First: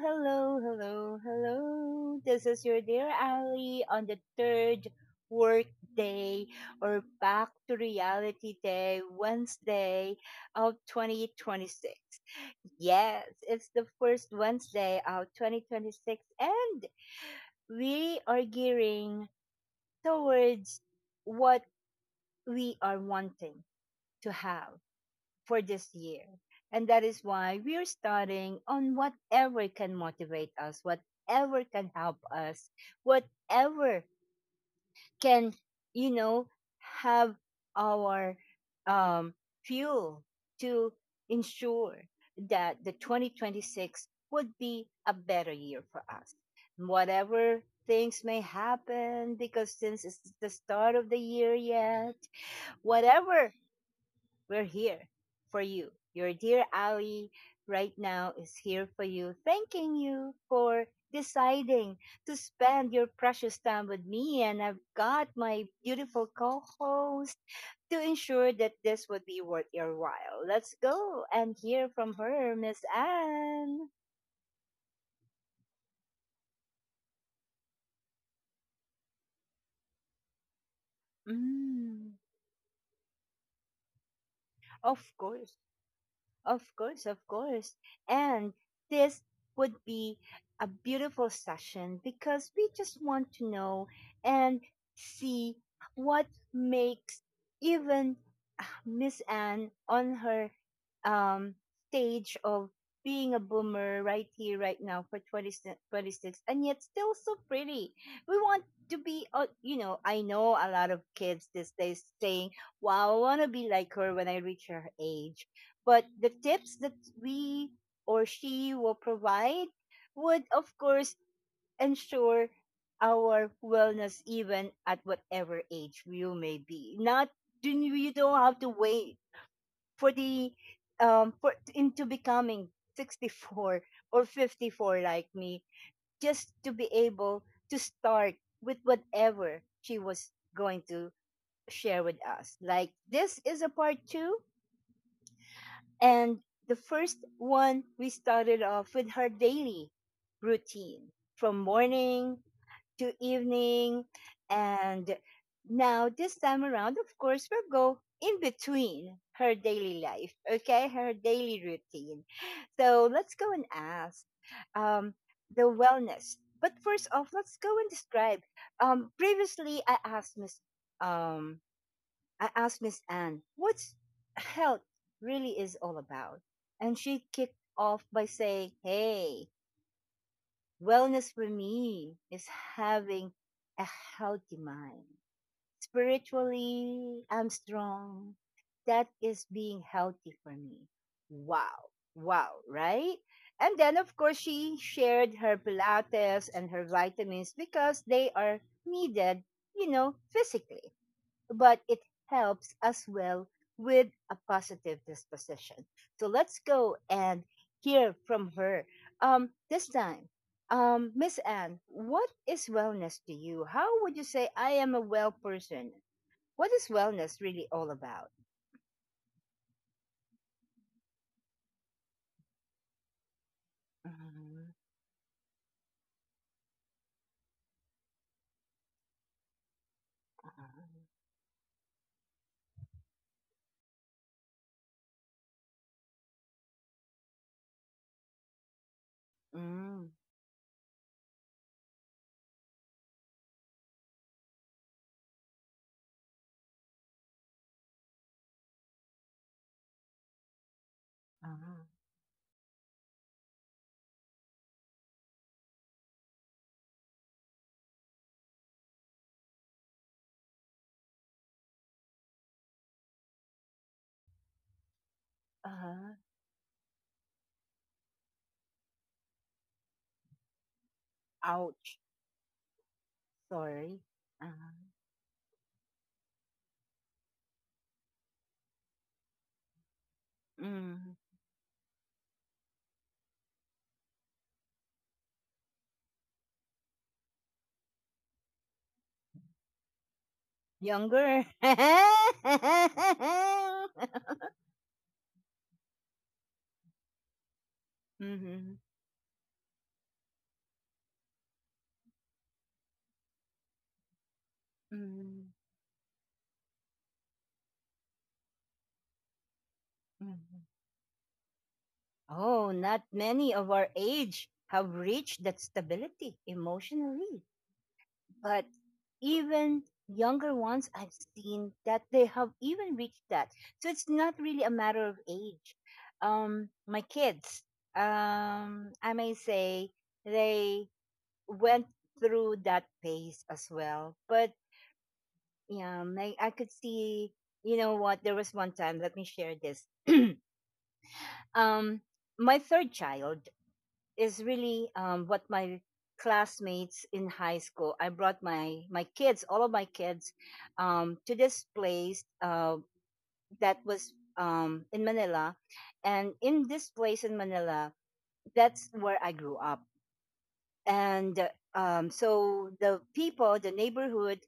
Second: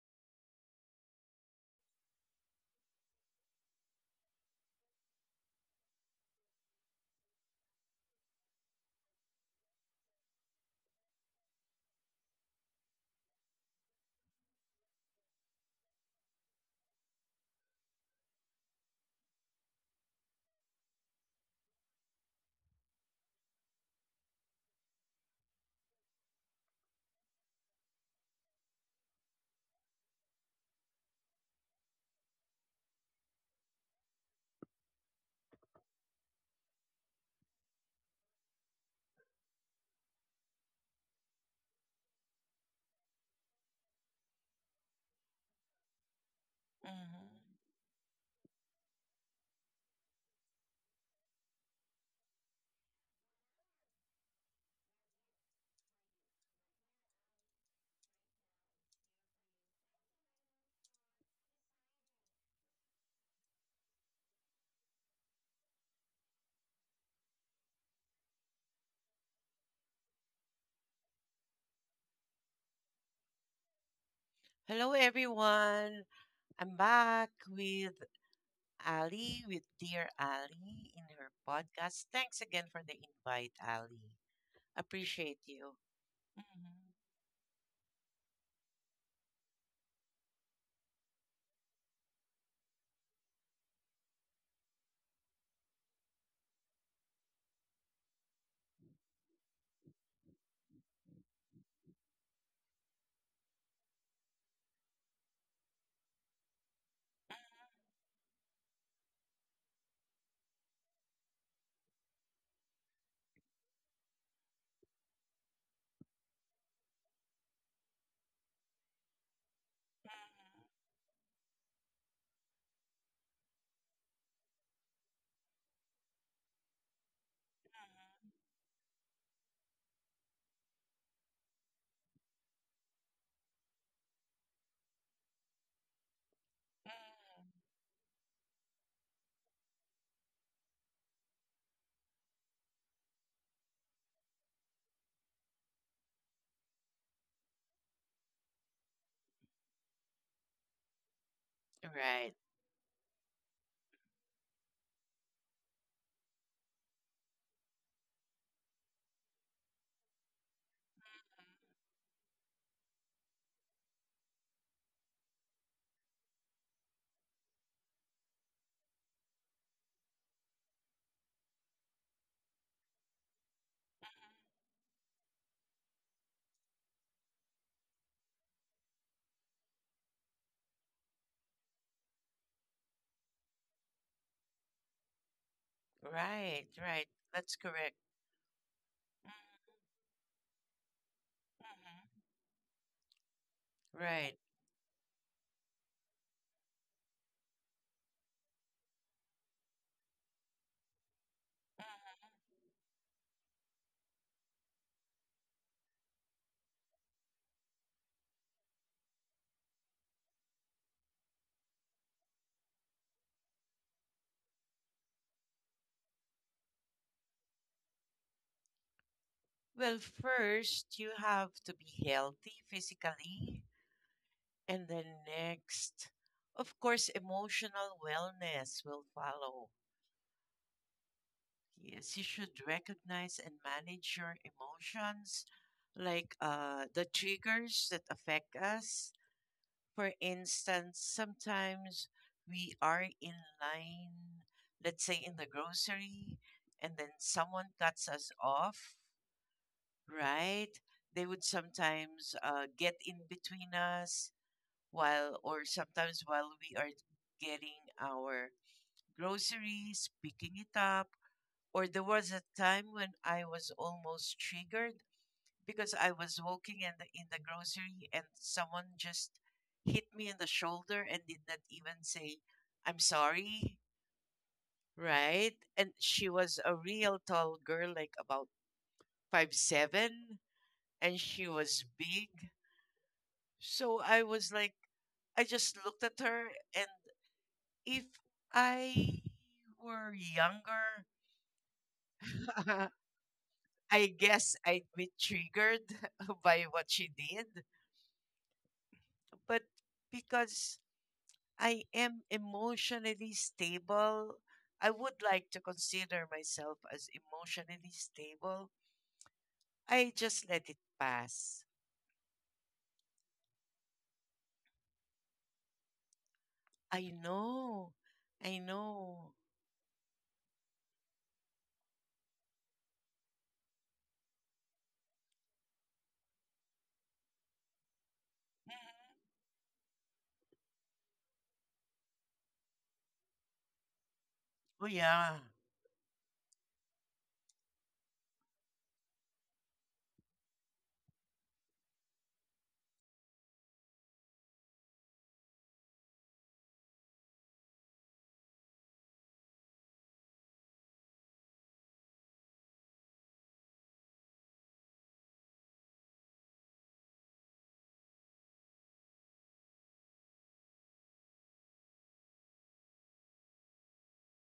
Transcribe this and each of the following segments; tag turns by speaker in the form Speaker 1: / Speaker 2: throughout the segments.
Speaker 1: hello, hello, hello. This is your dear Ali on the third work day or back to reality day, Wednesday of 2026. Yes, it's the first Wednesday of 2026, and we are gearing towards what we are wanting to have for this year. And that is why we're starting on whatever can motivate us, whatever can help us, whatever can, you know, have our um, fuel to ensure that the 2026 would be a better year for us.
Speaker 2: Mhm.
Speaker 1: Whatever things may happen, because since it's the start of the year yet, whatever we're here for you. Your dear Ali right now is here for you, thanking you for deciding to spend your precious time with me. And I've got my beautiful co host to ensure that this would be worth your while. Let's go and hear from her, Miss Anne.
Speaker 2: Hello, everyone. I'm back with Ali, with dear Ali in her podcast.
Speaker 1: Mm,
Speaker 2: Thanks again for the invite, Ali.
Speaker 1: of
Speaker 2: Appreciate
Speaker 1: course.
Speaker 2: you.
Speaker 1: Of
Speaker 2: Mhm.
Speaker 1: course, of course. And this would be a beautiful session because we just want to know and see what makes even Miss Anne on her um, stage of being a boomer right here, right now for 2026, and yet still so pretty. We want to be, I know a lot of kids these days saying, wow, I want to be like her when I reach her age, but the tips that we or she will provide would,
Speaker 2: Mhm.
Speaker 1: of course, ensure our wellness even at whatever age you may be. Not do You don't have to wait for the for into becoming 64 or 54 like me just to be
Speaker 2: Mhm.
Speaker 1: able to start with whatever she was going to share with us. Like, this is a part 2, and the first one, we started off with her daily routine from
Speaker 2: Right,
Speaker 1: morning to evening. And now, this time around, of course, we'll go in between her daily life, okay? Her daily routine. So let's go and ask um, the wellness. But first off, let's go and describe. Previously, um, I asked Miss Anne, what's health really is all about? And she kicked off by saying, hey, wellness for me is having a healthy mind.
Speaker 2: right, right.
Speaker 1: Spiritually,
Speaker 2: That's
Speaker 1: I'm
Speaker 2: correct.
Speaker 1: strong. That is
Speaker 2: Mhm.
Speaker 1: being healthy for me. Wow. Wow, right? And then, of
Speaker 2: Right.
Speaker 1: course, she shared her Pilates and her vitamins because they are needed, physically, but it helps as well with a positive disposition. So let's go and hear from her. This time, Miss Anne, what is wellness to you? How would you say I am a well person? What is wellness really all about?
Speaker 2: Well, first, you have to be healthy physically.
Speaker 1: Mhm.
Speaker 2: And then next, of course, emotional wellness will follow.
Speaker 1: Uh-huh.
Speaker 2: Yes, you should recognize and manage your emotions, like the triggers that affect us. For
Speaker 1: Mm.
Speaker 2: instance, sometimes we are in line, let's say in the grocery, and then someone cuts us off, right? They would
Speaker 1: Uh-huh.
Speaker 2: sometimes get in between us while or sometimes while we are getting our groceries, picking it up. Or there was a time when I was almost triggered because I
Speaker 1: Uh-huh.
Speaker 2: was walking in the grocery and someone just hit me in the shoulder and did not even
Speaker 1: Ouch!
Speaker 2: say, I'm sorry,
Speaker 1: Sorry. Uh-huh.
Speaker 2: right? And she was a real tall girl, like about 5'7", and
Speaker 1: Mm.
Speaker 2: she was big. So I was like, I just looked at her, and if I were younger,
Speaker 1: Younger.
Speaker 2: I guess I'd be triggered by what she did.
Speaker 1: Mhm.
Speaker 2: But because I am emotionally stable, I would
Speaker 1: Mm.
Speaker 2: like to consider myself as emotionally stable. I just
Speaker 1: Mm.
Speaker 2: let it pass.
Speaker 1: Oh, not many of our age have reached that stability
Speaker 2: I
Speaker 1: emotionally.
Speaker 2: know. I
Speaker 1: But
Speaker 2: know.
Speaker 1: even younger ones, I've seen that they have even reached that. So it's not really a matter of age. My kids,
Speaker 2: Mhm.
Speaker 1: I may say, they went through that phase as well. But
Speaker 2: Oh, yeah.
Speaker 1: yeah, I could see, you know what, there was one time, let me share this. um, my third child is really what my classmates in high school. I brought my kids, all of my kids, to this place that was in Manila, and in this place in Manila, that's where I grew up. And so the people, the neighborhood,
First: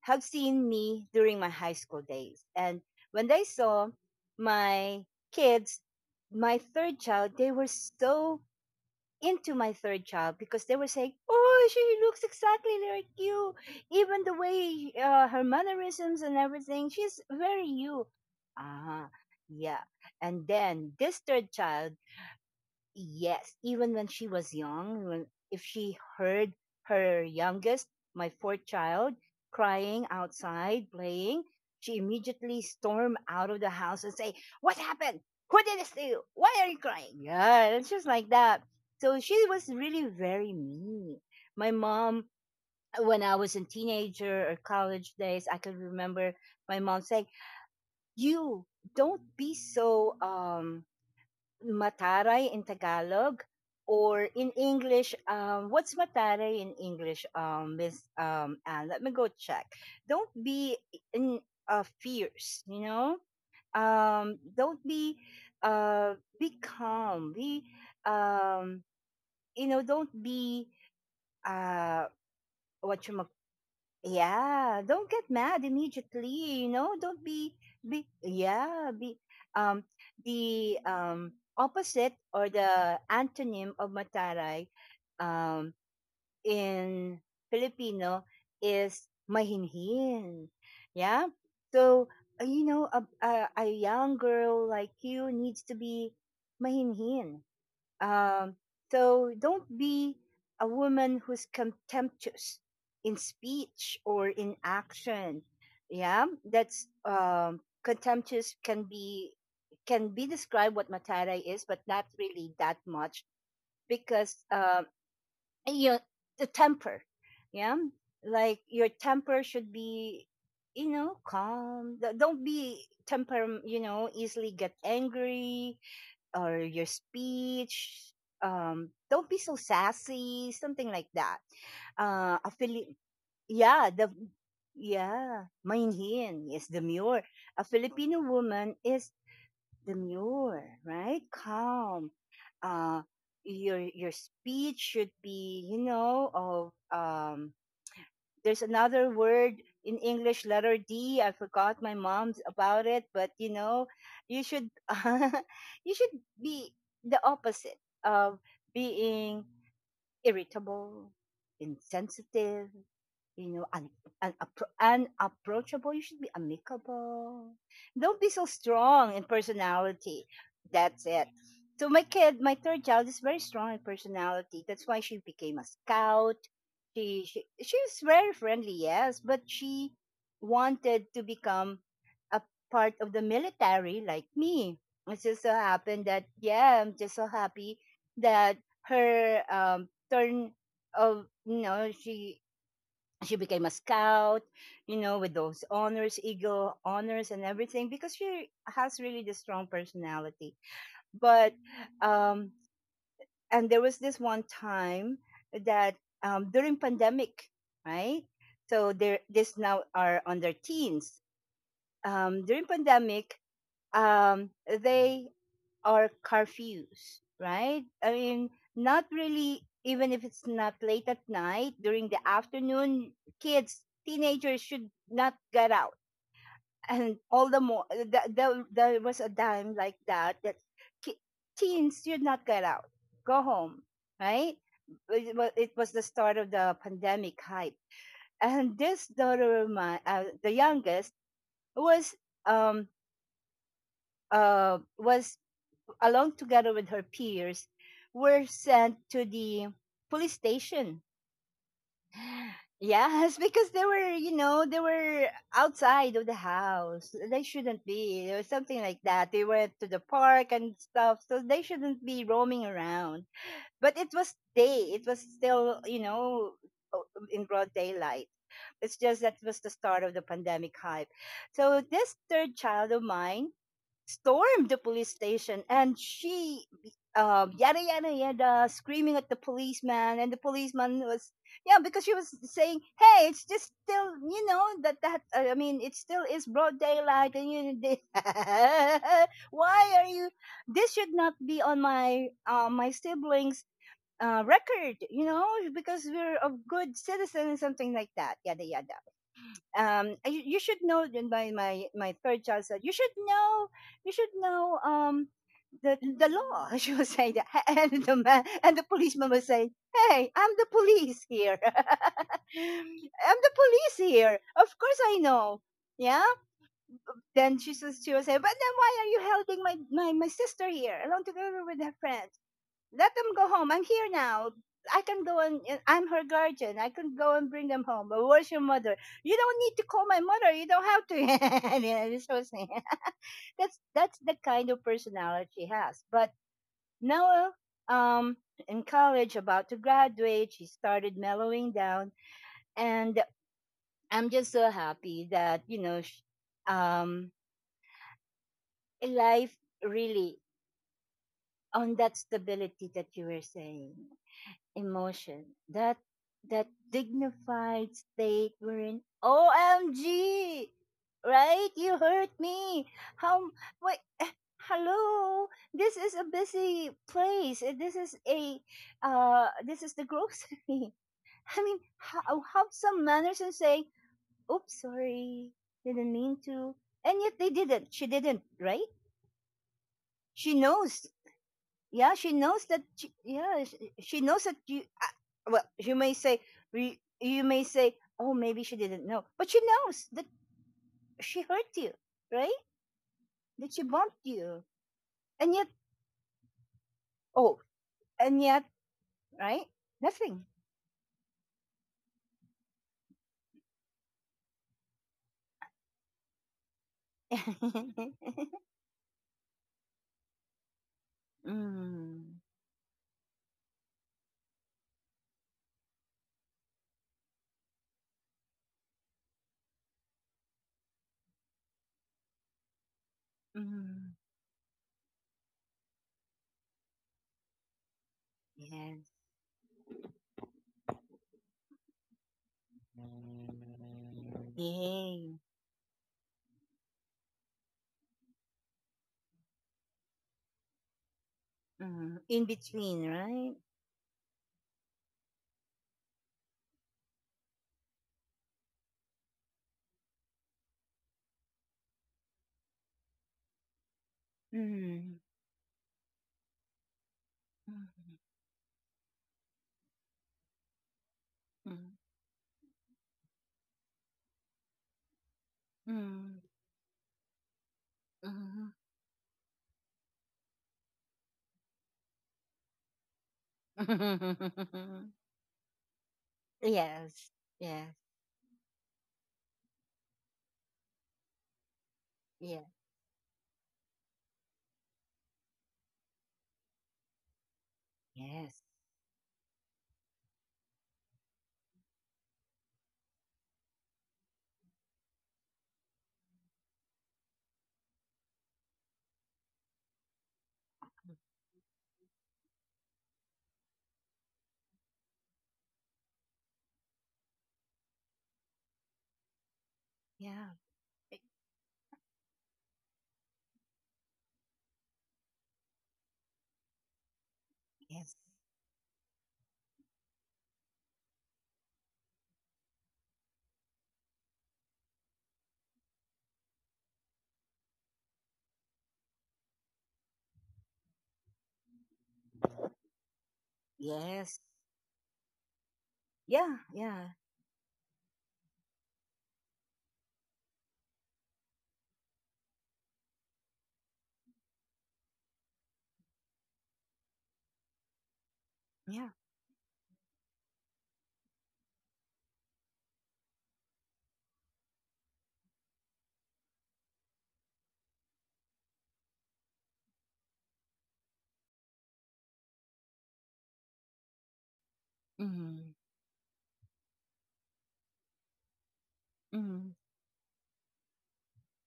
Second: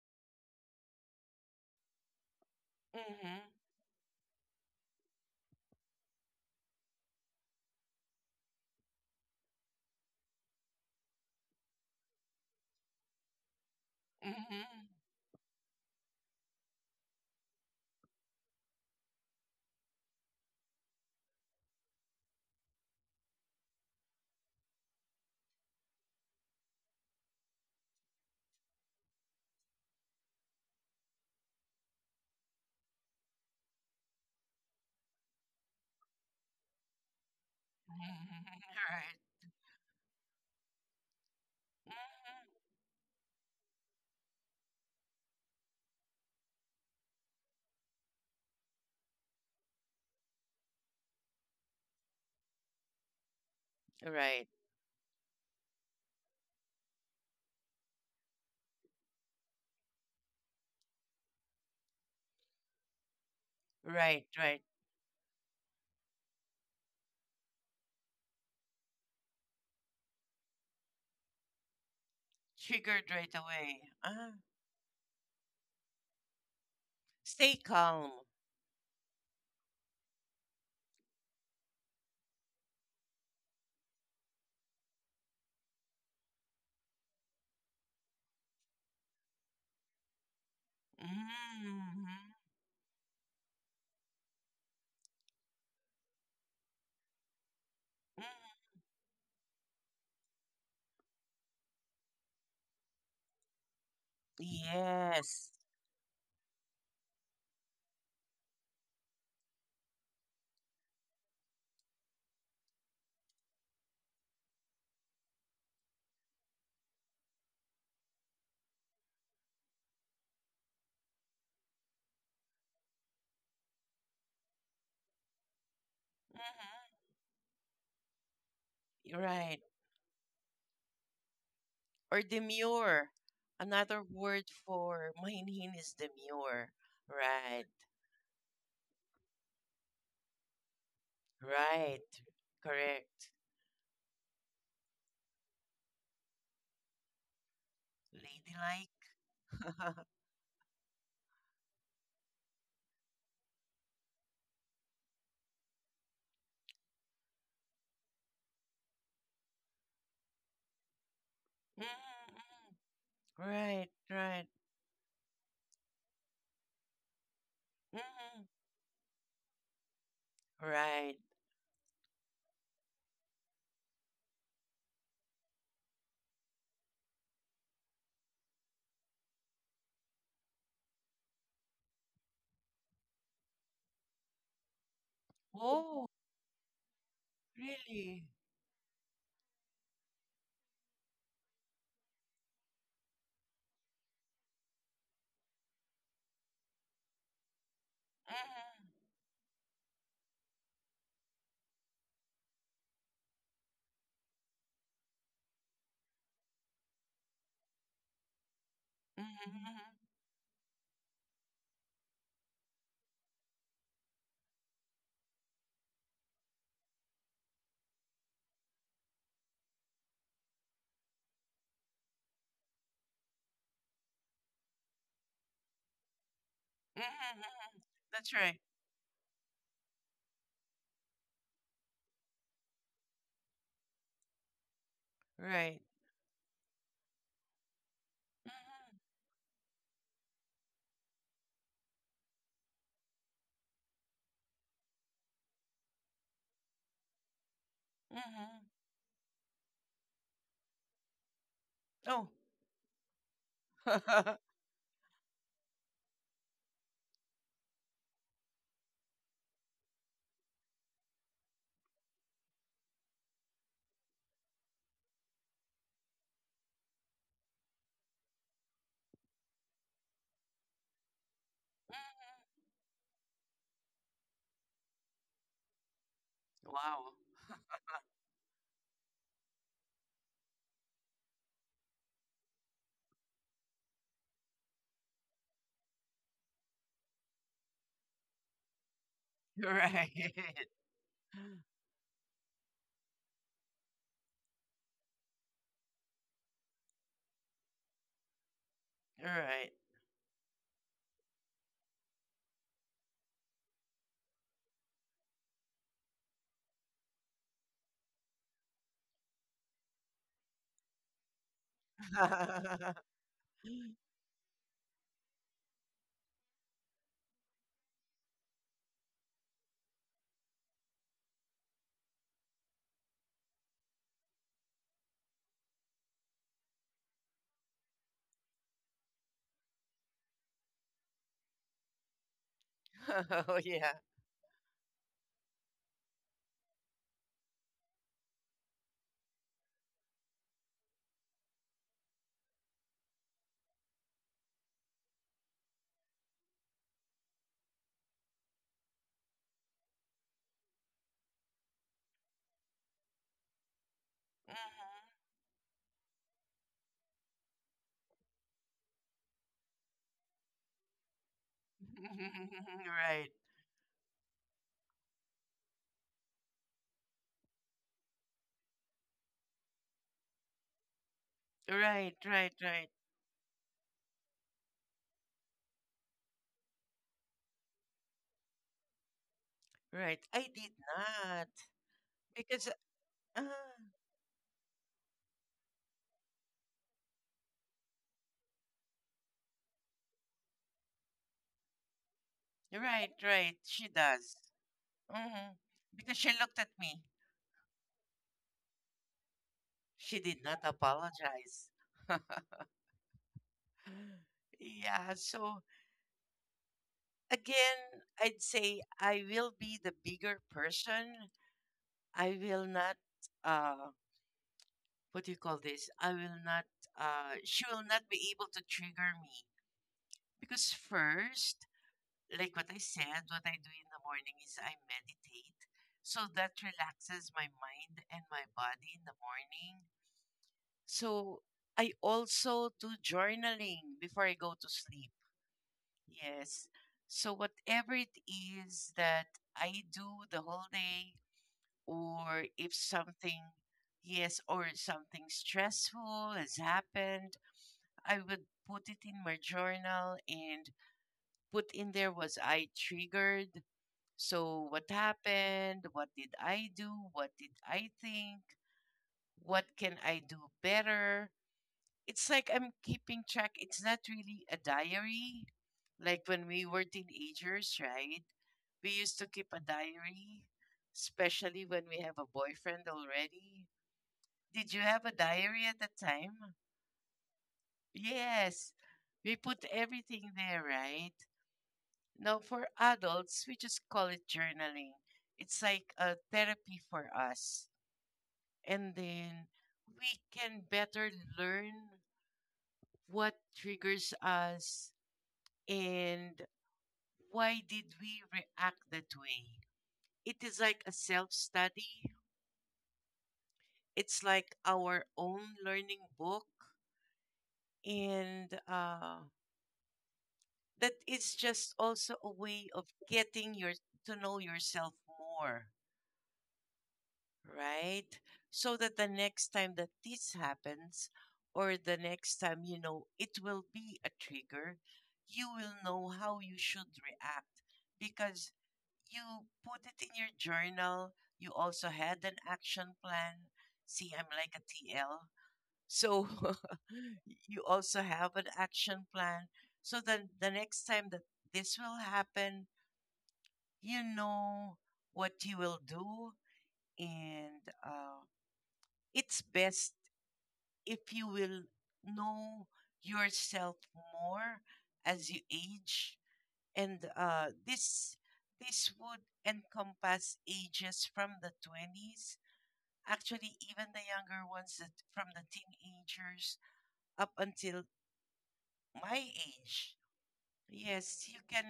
Speaker 1: have seen me during my high school days, and when
Speaker 2: Mm-hmm.
Speaker 1: they saw my kids, my third child, they were so into my third child because they were saying, "Oh, she looks exactly like you. Even the
Speaker 2: Mm-hmm.
Speaker 1: way her mannerisms and everything, she's very you." Ah, yeah. And then this third child. Yes, even when she was young, when if she heard her youngest, my fourth child, crying outside playing, she immediately stormed out of the house and say, "What happened? Who did this to you? Why are you crying?" Yeah, it's just like that.
Speaker 2: Right.
Speaker 1: So she was really very mean. My mom, when I was a teenager or college days, I could remember my mom saying, "You don't be so Mataray in Tagalog
Speaker 2: Mhm.
Speaker 1: or
Speaker 2: Right,
Speaker 1: in English. What's Mataray in English, Miss Anne? Let me go check. Don't be in fierce, you know.
Speaker 2: right, right.
Speaker 1: Don't be, be calm. Be, um, Don't be, uh, what,
Speaker 2: Triggered right away. Ah,
Speaker 1: yeah, don't get mad immediately, don't
Speaker 2: stay
Speaker 1: be, be
Speaker 2: calm.
Speaker 1: yeah be um the opposite, or the antonym of mataray, um in Filipino, is mahinhin, yeah. So,
Speaker 2: Mm-hmm.
Speaker 1: a young girl like you needs to be mahinhin um,,
Speaker 2: Mm-hmm.
Speaker 1: so don't be a woman who's contemptuous in speech or in action.
Speaker 2: Yes.
Speaker 1: Yeah, that's contemptuous can be, described what matara is, but not really that much because you know, the temper. Yeah, like, your temper should be, calm. Don't be temper. Easily get angry, or your speech.
Speaker 2: Mm-hmm.
Speaker 1: Don't be
Speaker 2: Right.
Speaker 1: so sassy, something like that.
Speaker 2: Or
Speaker 1: A Fili-
Speaker 2: demure.
Speaker 1: yeah,
Speaker 2: Another
Speaker 1: the
Speaker 2: word for
Speaker 1: yeah,
Speaker 2: mahinhin is
Speaker 1: Mainhin is
Speaker 2: demure.
Speaker 1: demure. A
Speaker 2: Right.
Speaker 1: Filipino woman is demure, right?
Speaker 2: Right.
Speaker 1: Calm. Uh,
Speaker 2: Correct.
Speaker 1: your speech should be, you know, of there's
Speaker 2: Ladylike.
Speaker 1: another word in English letter D. I forgot my mom's about it, but, you should you should be the opposite of being irritable,
Speaker 2: Mm, mm.
Speaker 1: insensitive, you know,
Speaker 2: Right.
Speaker 1: un,
Speaker 2: Right.
Speaker 1: unapproachable. You should be amicable. Don't be
Speaker 2: Hmm.
Speaker 1: so strong in personality. That's
Speaker 2: Right.
Speaker 1: it. So my third child is very strong in personality. That's why she became a scout. She was very friendly, yes, but she wanted to become a part of the military like me. It just so
Speaker 2: Oh,
Speaker 1: happened that, yeah, I'm just so happy
Speaker 2: really?
Speaker 1: that her turn of, she became a scout, with those honors, eagle honors, and everything, because she
Speaker 2: Hmm.
Speaker 1: has really the strong personality. But um and there was this one time that, during pandemic, right? So they're this,
Speaker 2: Hmm.
Speaker 1: now, are on their teens, during pandemic, um they, or curfews, right? I mean, not really, even if it's not late at night, during the afternoon, kids, teenagers should not get out. And
Speaker 2: Hmm.
Speaker 1: all the more,
Speaker 2: That's right.
Speaker 1: there was a time like that that ki- teens should not get out, go home, right? It
Speaker 2: Right.
Speaker 1: was the start of the pandemic hype. And
Speaker 2: Mhm.
Speaker 1: this daughter of mine, the youngest, was um uh was along together with her peers, were
Speaker 2: Mhm.
Speaker 1: sent to the police station.
Speaker 2: Oh.
Speaker 1: Yes, because they were, outside of the house. They shouldn't be. There was something like that. They went to the park and stuff, so they shouldn't be roaming around. But it was day. It was still, in broad daylight. It's just that was the start of the pandemic hype. So this third
Speaker 2: Mhm.
Speaker 1: child of mine stormed the police station, and she,
Speaker 2: Wow.
Speaker 1: yada yada yada, screaming at the policeman, and the policeman was, yeah, because she was saying, hey, it's just still, that, I mean, it still is broad daylight, and you they, why are
Speaker 2: Right.
Speaker 1: you, this should not be on my, my siblings, record, you know, because we're of good citizens, something like that, yada yada,
Speaker 2: Right.
Speaker 1: I, you should know then, by my, my third child said, you should know, you should know the law. She was saying that. And the man, and the policeman was saying, hey, I'm the police here, I'm the police here, of course I know, yeah. Then she says, she was saying, but then why are you helping my, my sister here, along together with her friend? Let them go home. I'm here now. I can go and, I'm her guardian. I can go and bring them home. But where's your mother? You don't need to call my mother. You don't have to. And it's so sad.
Speaker 2: Oh,
Speaker 1: that's
Speaker 2: yeah.
Speaker 1: that's the kind of personality she has. But now, um, in college, about to graduate, she started mellowing down, and I'm just so happy that, you know, um, life, really, on that stability that you were saying.
Speaker 2: Mhm.
Speaker 1: Emotion, that that dignified state we're in. OMG! Right? You hurt me.
Speaker 2: Right.
Speaker 1: How, wait, eh, hello, this is a busy place. This is a, this is the grocery. I mean,
Speaker 2: Right,
Speaker 1: how,
Speaker 2: right,
Speaker 1: have
Speaker 2: right,
Speaker 1: some manners and say, oops, sorry, didn't mean to, and yet they didn't, she didn't, right?
Speaker 2: right. I
Speaker 1: She
Speaker 2: did
Speaker 1: knows,
Speaker 2: not,
Speaker 1: yeah, she
Speaker 2: because
Speaker 1: knows that she,
Speaker 2: uh,
Speaker 1: yeah, she knows that you, well, you may say, you may say, oh, maybe she didn't know, but she knows that she hurt you, right?
Speaker 2: right, right.
Speaker 1: That
Speaker 2: She
Speaker 1: she bumped
Speaker 2: does.
Speaker 1: you,
Speaker 2: Hmm.
Speaker 1: and yet,
Speaker 2: Because she looked at me.
Speaker 1: oh, and yet, right,
Speaker 2: She did
Speaker 1: nothing.
Speaker 2: not apologize. Yeah, so again, I'd say I will be the bigger person. I
Speaker 1: Mm,
Speaker 2: will not, uh what do you call this? I will not, she will not be able to trigger me because first, like what I said, what I do in the
Speaker 1: mm,
Speaker 2: morning is I meditate. So that relaxes my mind and my body in
Speaker 1: yes.
Speaker 2: the morning. So I also do journaling before I go to sleep.
Speaker 1: Yay.
Speaker 2: Yes. So whatever it is that I do the whole day,
Speaker 1: Mm,
Speaker 2: or
Speaker 1: in
Speaker 2: if
Speaker 1: between,
Speaker 2: something,
Speaker 1: right.
Speaker 2: yes, or something stressful has happened, I would put it in my journal and put in, there was I triggered? So, what
Speaker 1: Mm,
Speaker 2: happened? What did I do? What did I
Speaker 1: mm,
Speaker 2: think? What can I do better? It's like I'm keeping track. It's not really a diary.
Speaker 1: mm,
Speaker 2: Like when
Speaker 1: mm,
Speaker 2: we were teenagers, right?
Speaker 1: mm.
Speaker 2: We used to keep a diary, especially when we have a boyfriend already. Did you have a diary at the time?
Speaker 1: Yes. Yes.
Speaker 2: Yes. We put everything there, right? Now, for
Speaker 1: Yeah.
Speaker 2: adults, we just call it journaling. It's like a therapy for us.
Speaker 1: Yes.
Speaker 2: And then we can better learn what triggers us, and why did we react that way. It is like a self study, it's like our own learning book. And
Speaker 1: Yeah.
Speaker 2: that, it's just also a way of getting your to know yourself more,
Speaker 1: Yes.
Speaker 2: right? So that the next time that this happens, or the next time you know it will be a trigger, you will know how you should react because you put it in your journal. You also had an action plan. See, I'm
Speaker 1: Yes.
Speaker 2: like a TL, so
Speaker 1: Yeah. Yeah.
Speaker 2: you also have an action plan, so then the next time that this will happen, you know what you will do, and
Speaker 1: Yeah.
Speaker 2: it's best if you will know yourself more as you age, and this would encompass ages from the 20s, actually even the younger ones, that from the
Speaker 1: Mm.
Speaker 2: teenagers up until my
Speaker 1: Mm.
Speaker 2: age. Yes, you can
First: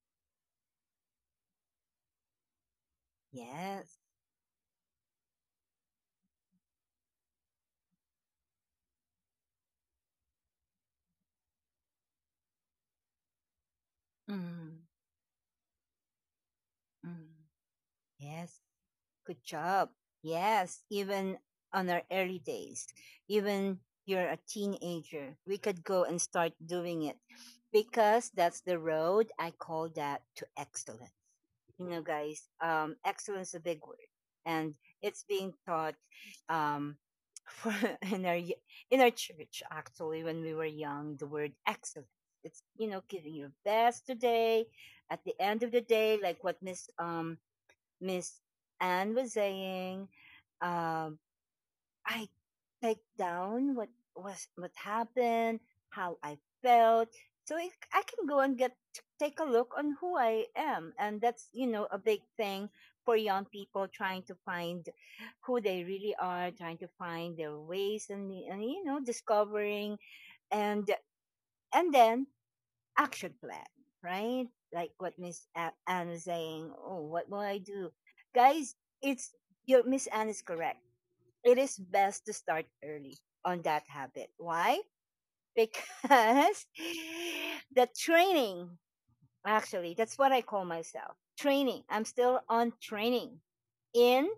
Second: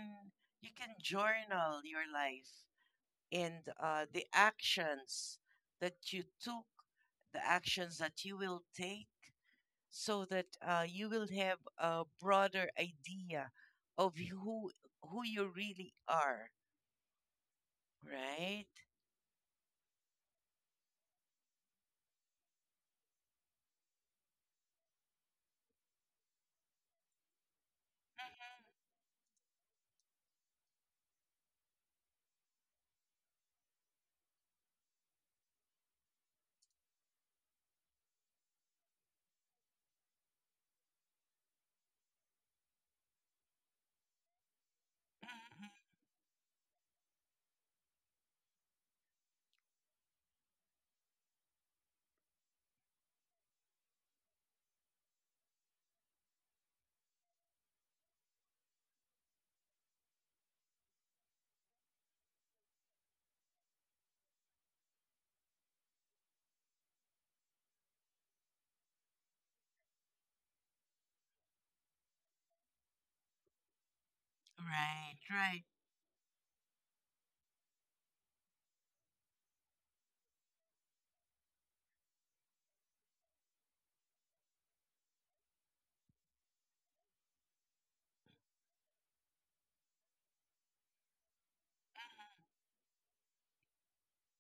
Speaker 2: journal your life, and
Speaker 1: Yes.
Speaker 2: the actions that you took, the actions that you will take, so that you will have a broader idea of who
Speaker 1: Mm.
Speaker 2: who you really are,
Speaker 1: Mm. Yes.
Speaker 2: right?
Speaker 1: Good job. Yes. Even on our early days, even you're a teenager, we could go and start doing it because that's the road I call that to excellence. You know guys, excellence is a big word, and it's being taught, um for, in our y- in our church actually when we were young, the word excellence, it's you know giving your best today at
Speaker 2: Mhm,
Speaker 1: the end
Speaker 2: mhm.
Speaker 1: of the day, like what Miss Miss Anne was saying. um I take down what was what happened, how I felt, so I can go and get take a look on who I am, and that's you know a big thing for young people trying to find who they really are, trying to find their ways, and you know discovering, and and then action plan, right? Like what
Speaker 2: Right, right.
Speaker 1: Anne was saying. Oh, what will I do, guys? It's, your Miss Anne is correct, it is best to start early on that habit. Why? Because the training, actually, that's what I call myself, training. I'm
Speaker 2: Mhm.
Speaker 1: still on training in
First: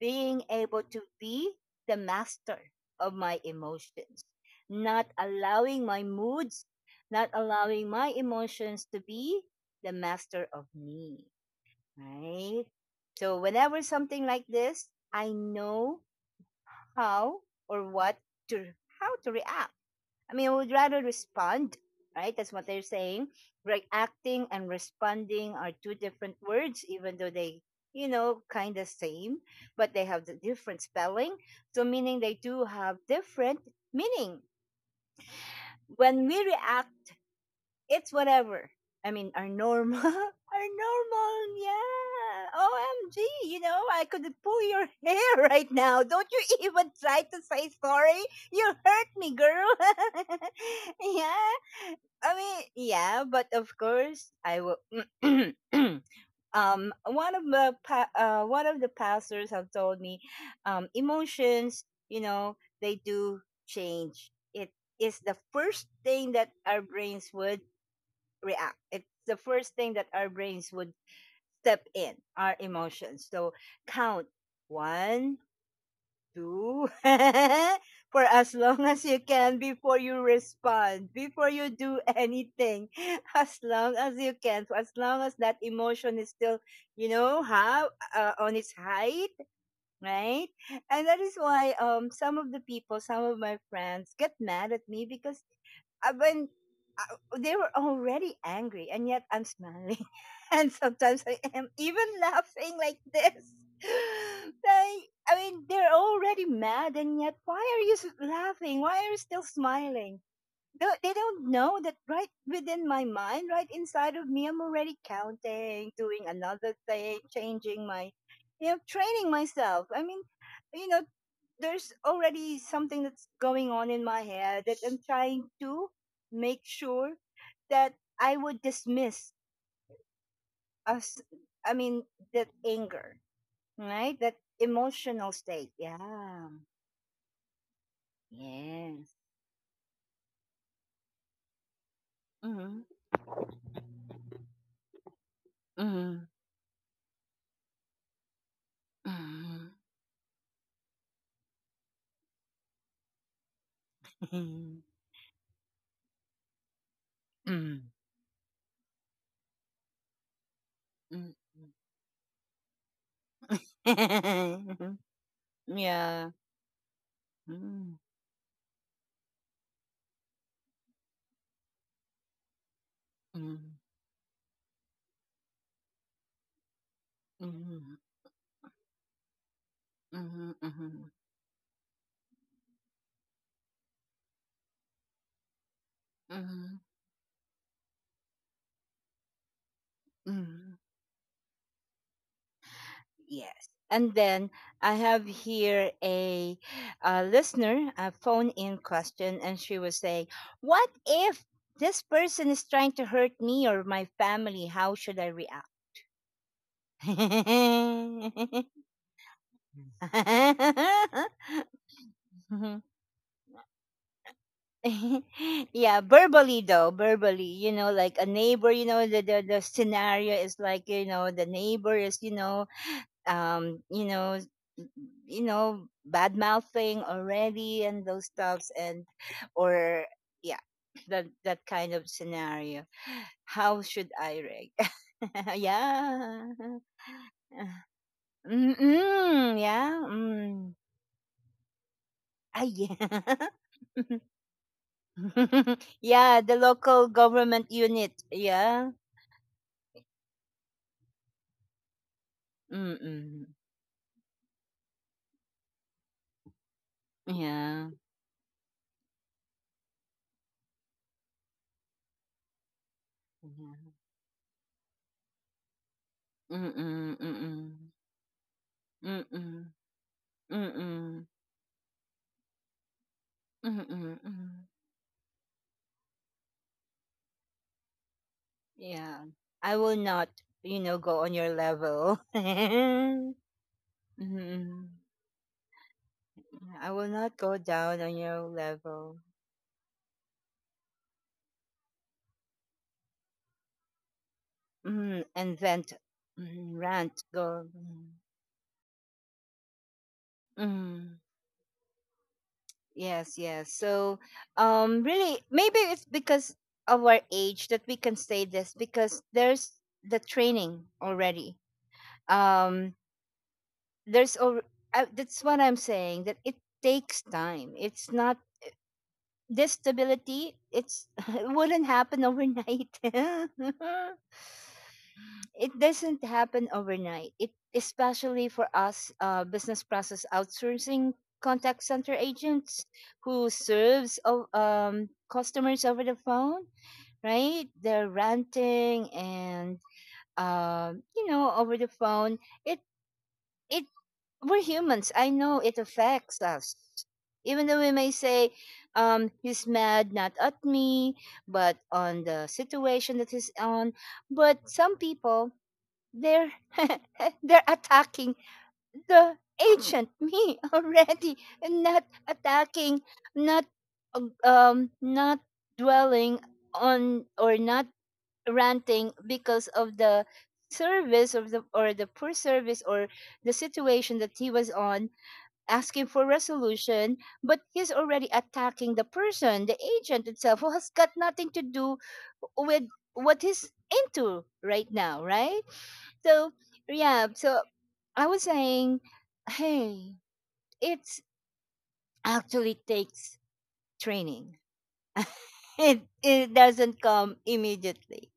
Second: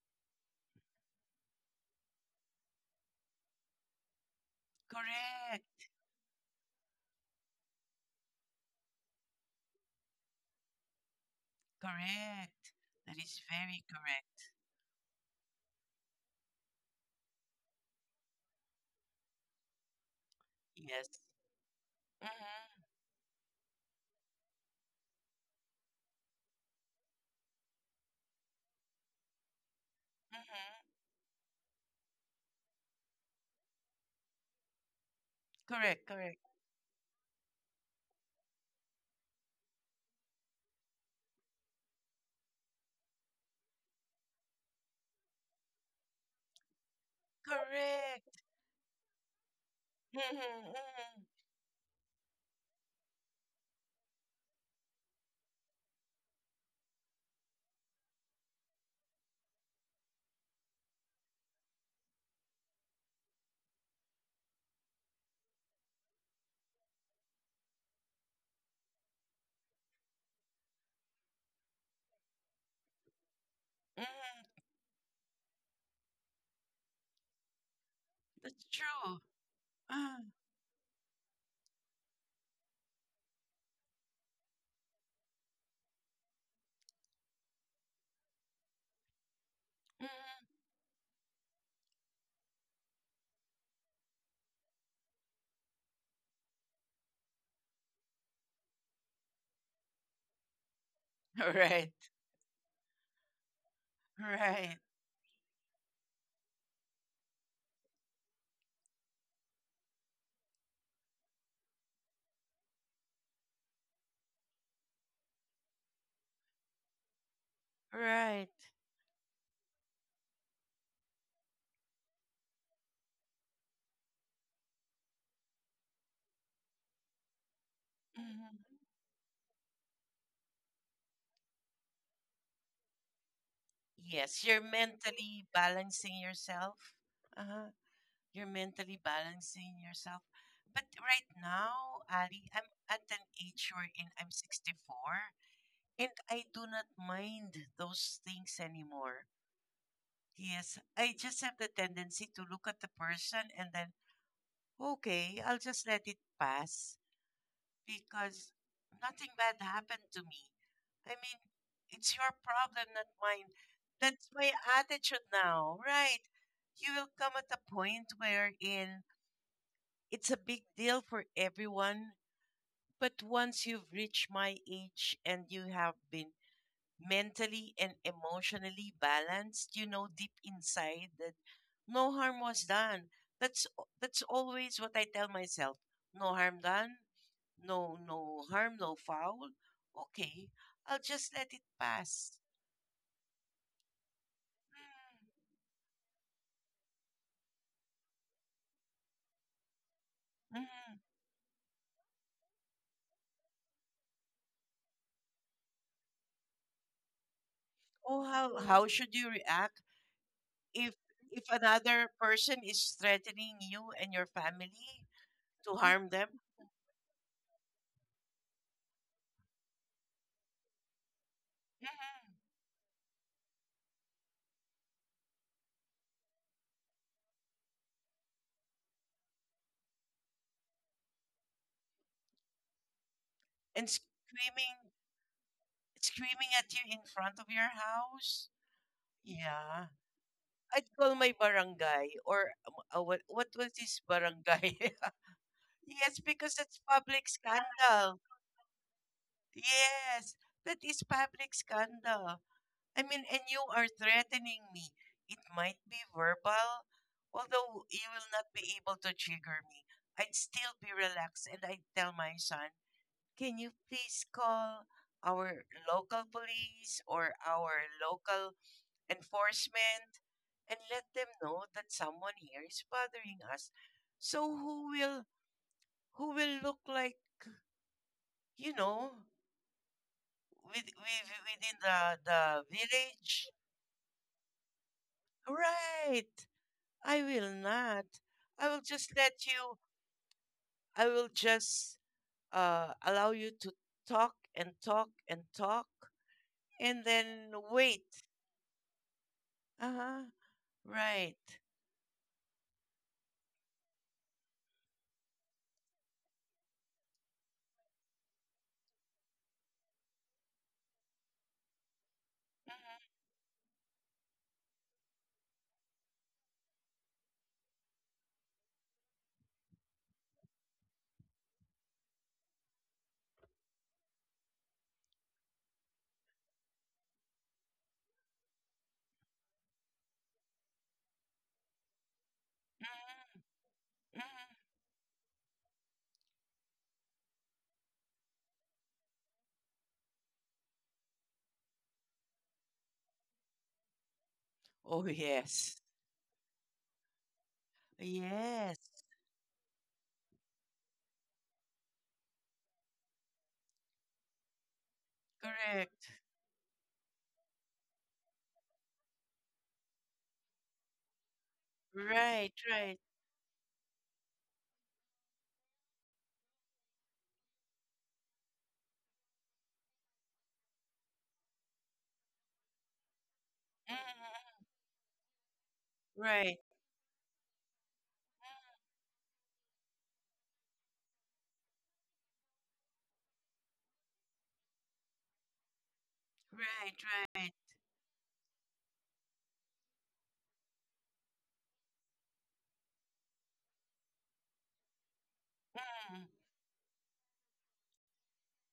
Speaker 1: being able to be the master of my emotions, not allowing
Speaker 2: Correct,
Speaker 1: my moods, not allowing my emotions to be the master of me, right?
Speaker 2: correct. That
Speaker 1: So,
Speaker 2: is
Speaker 1: whenever
Speaker 2: very
Speaker 1: something like
Speaker 2: correct.
Speaker 1: this, I know how or what to, how to react. I mean, I would rather
Speaker 2: Yes.
Speaker 1: respond, right? That's what
Speaker 2: Mhm,
Speaker 1: they're saying. Reacting and responding are two different words, even though they, you know, kind of same, but they have the different
Speaker 2: mhm.
Speaker 1: spelling. So meaning they do have different meaning.
Speaker 2: Correct,
Speaker 1: When we
Speaker 2: correct.
Speaker 1: react it's whatever. I mean, our normal, our normal, yeah. OMG, you know, I could pull your hair right now. Don't you even try to say sorry.
Speaker 2: Correct.
Speaker 1: You hurt me, girl.
Speaker 2: Mhm, mhm,
Speaker 1: yeah. I mean, yeah, but of course, I will. One of the one of the pastors have told me, emotions, you know, they do change. It is the first thing that our brains would react. It's the first thing that our brains would step in, our emotions. So count
Speaker 2: mhm.
Speaker 1: one, two, for as
Speaker 2: That's
Speaker 1: long as you
Speaker 2: true.
Speaker 1: can before you
Speaker 2: Uh,
Speaker 1: respond, before you do anything, as long as you can, for as long as that emotion is still, you know, how on its height,
Speaker 2: mhm.
Speaker 1: right? And that is why some of the people, some of my friends get mad at me because when they were already angry and yet I'm smiling, and sometimes I am
Speaker 2: Right,
Speaker 1: even laughing like this,
Speaker 2: right,
Speaker 1: like, I mean they're already mad and yet why are you laughing, why are you still smiling? They don't know that right within my mind, right inside of me, I'm already counting, doing another thing, changing my,
Speaker 2: right.
Speaker 1: you know, training myself. I mean, you know, there's already something that's going on in my head that I'm trying to make sure that I
Speaker 2: Mhm.
Speaker 1: would dismiss us. I mean, that anger, right? That
Speaker 2: Yes, you're
Speaker 1: emotional
Speaker 2: mentally
Speaker 1: state. Yeah.
Speaker 2: balancing yourself. Uh-huh. You're mentally
Speaker 1: Yes.
Speaker 2: balancing yourself. But right now, Ali, I'm
Speaker 1: Mm-hmm.
Speaker 2: at an age wherein I'm 64, and
Speaker 1: Mm-hmm.
Speaker 2: I do not mind those things anymore.
Speaker 1: Mm-hmm.
Speaker 2: Yes, I just have the tendency to look at the person and then,
Speaker 1: Mm-hmm.
Speaker 2: okay, I'll just let it pass, because nothing bad happened to me. I
Speaker 1: Mm-hmm.
Speaker 2: mean, it's your problem, not mine. That's my attitude now, right?
Speaker 1: yeah.
Speaker 2: You will come at a
Speaker 1: Mm,
Speaker 2: point wherein it's a big deal for everyone, but once
Speaker 1: mm,
Speaker 2: you've reached my age and you have been mentally and
Speaker 1: mhm,
Speaker 2: emotionally balanced, you know deep
Speaker 1: mhm,
Speaker 2: inside
Speaker 1: mhm,
Speaker 2: that no harm was done. That's that's always what I tell myself. No harm
Speaker 1: mhm,
Speaker 2: done, no, no harm, no foul. Okay,
Speaker 1: mhm.
Speaker 2: I'll just let it pass.
Speaker 1: Yes. And then I have here a, listener, a phone in question, and she was
Speaker 2: Mm,
Speaker 1: saying,
Speaker 2: mm.
Speaker 1: what if this person is trying to hurt me or my family? How should I react?
Speaker 2: Oh, how should you react if if another person is threatening you and your family to harm
Speaker 1: yeah,
Speaker 2: them.
Speaker 1: verbally though, verbally, you know, like a neighbor, you know, the scenario is like, you know, the neighbor
Speaker 2: Mhm.
Speaker 1: is, you know, you know, you know, bad mouthing already and those stuffs and or yeah, that kind of scenario.
Speaker 2: And
Speaker 1: How should I
Speaker 2: screaming
Speaker 1: react?
Speaker 2: screaming at you
Speaker 1: yeah.
Speaker 2: in front of your house? Yeah,
Speaker 1: Mm-mm, yeah.
Speaker 2: I'd call
Speaker 1: Mm.
Speaker 2: my barangay, or what
Speaker 1: Ah,
Speaker 2: what was this
Speaker 1: yeah.
Speaker 2: barangay? Yes, because it's public
Speaker 1: yeah, the local
Speaker 2: scandal.
Speaker 1: government unit. Yeah.
Speaker 2: Yes, that is public scandal. I mean, and you are
Speaker 1: Mm.
Speaker 2: threatening me. It might be verbal, although you will not be
Speaker 1: Yeah.
Speaker 2: able to trigger me. I'd still be relaxed and I'd tell my son, can you please
Speaker 1: Yeah.
Speaker 2: call our local police or
Speaker 1: Mm,
Speaker 2: our
Speaker 1: mm.
Speaker 2: local
Speaker 1: Mm.
Speaker 2: enforcement and let them know that
Speaker 1: Mm.
Speaker 2: someone here is bothering us? So
Speaker 1: Mm,
Speaker 2: who will
Speaker 1: mm.
Speaker 2: who will look, like, you know?
Speaker 1: Yeah. I will not, you
Speaker 2: Within
Speaker 1: know, go
Speaker 2: the,
Speaker 1: on your
Speaker 2: the
Speaker 1: level.
Speaker 2: village.
Speaker 1: Mm.
Speaker 2: Right. I will
Speaker 1: I will
Speaker 2: not.
Speaker 1: not go
Speaker 2: I will
Speaker 1: down on
Speaker 2: just
Speaker 1: your
Speaker 2: let you,
Speaker 1: level.
Speaker 2: I will just allow you to talk and talk and talk,
Speaker 1: Mm. And vent.
Speaker 2: and then
Speaker 1: Mm.
Speaker 2: wait.
Speaker 1: Rant. Go. Mm.
Speaker 2: Uh huh. Right.
Speaker 1: Mm. Yes, yes. So, really, maybe it's because of our age that we can say this, because there's the training already,
Speaker 2: Mhm,
Speaker 1: um there's a, that's what I'm saying, that it takes time, it's not this stability, it's it wouldn't happen overnight. It doesn't happen overnight, it especially for us, business process outsourcing contact center agents
Speaker 2: mhm,
Speaker 1: who
Speaker 2: mhm.
Speaker 1: serves customers over the phone, right? They're ranting and you know over the phone, it it
Speaker 2: Oh,
Speaker 1: we're humans.
Speaker 2: yes.
Speaker 1: I know it affects us. Even though we may
Speaker 2: Yes.
Speaker 1: say, he's mad not at me, but on the situation that he's on. But some
Speaker 2: Correct.
Speaker 1: people, they're they're attacking the ancient me already, and
Speaker 2: Right,
Speaker 1: not
Speaker 2: right.
Speaker 1: attacking, not not dwelling on or not ranting because of the service of the, or the poor service, or the situation
Speaker 2: Mhm.
Speaker 1: that he was on, asking
Speaker 2: Right.
Speaker 1: for resolution, but he's already
Speaker 2: Mm-hmm.
Speaker 1: attacking the person, the agent itself, who has got nothing to do with what he's into right now, right?
Speaker 2: Right,
Speaker 1: So,
Speaker 2: right.
Speaker 1: yeah, so I was saying, hey, it's actually takes training.
Speaker 2: Mm.
Speaker 1: It doesn't come immediately.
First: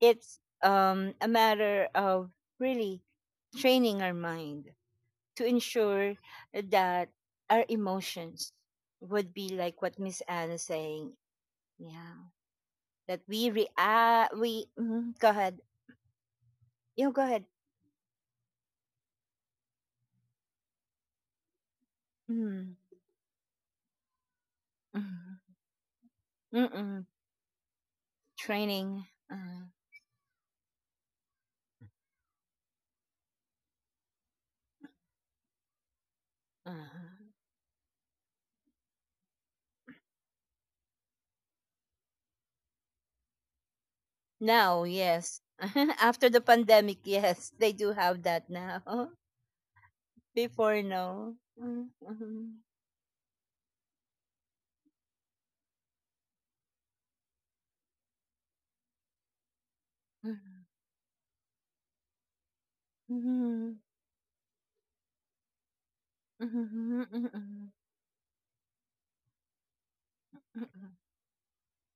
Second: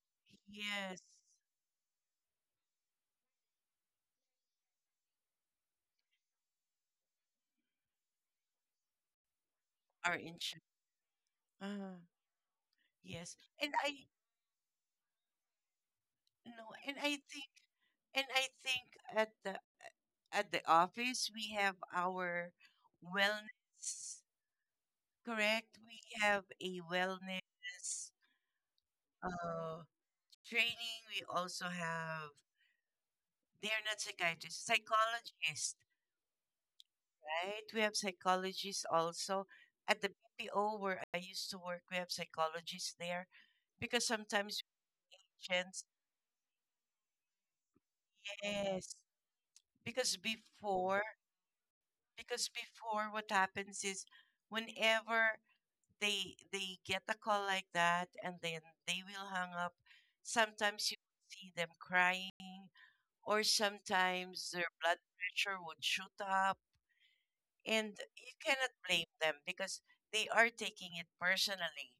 Speaker 1: It's
Speaker 2: Yes.
Speaker 1: a matter of really training our mind to ensure that our emotions would be like what
Speaker 2: Are
Speaker 1: Miss
Speaker 2: in
Speaker 1: Anna saying.
Speaker 2: huh.
Speaker 1: Yeah, that
Speaker 2: Yes,
Speaker 1: we
Speaker 2: and I,
Speaker 1: react. We go ahead.
Speaker 2: no, and
Speaker 1: You
Speaker 2: I
Speaker 1: go ahead.
Speaker 2: think and I think at the office we have our
Speaker 1: Mm,
Speaker 2: wellness.
Speaker 1: mm,
Speaker 2: Correct, we have a
Speaker 1: mm-mm.
Speaker 2: wellness
Speaker 1: Training. Uh,
Speaker 2: uh, training. We also have, they're not psychiatrists, psychologists,
Speaker 1: uh.
Speaker 2: right? We have psychologists also at the BPO where I used to work. We have psychologists there because sometimes
Speaker 1: Now, yes.
Speaker 2: agents.
Speaker 1: After the pandemic, yes, they do have that
Speaker 2: Yes,
Speaker 1: now.
Speaker 2: because
Speaker 1: Before,
Speaker 2: before,
Speaker 1: no. Mm, mm,
Speaker 2: because before, what happens is whenever they get a call like that and then they will hang up,
Speaker 1: mm,
Speaker 2: sometimes you see them crying,
Speaker 1: mm,
Speaker 2: or
Speaker 1: mm,
Speaker 2: sometimes their blood pressure would shoot
Speaker 1: mm,
Speaker 2: up,
Speaker 1: mm, mm, mm, mm,
Speaker 2: and you cannot blame them because they are taking it personally,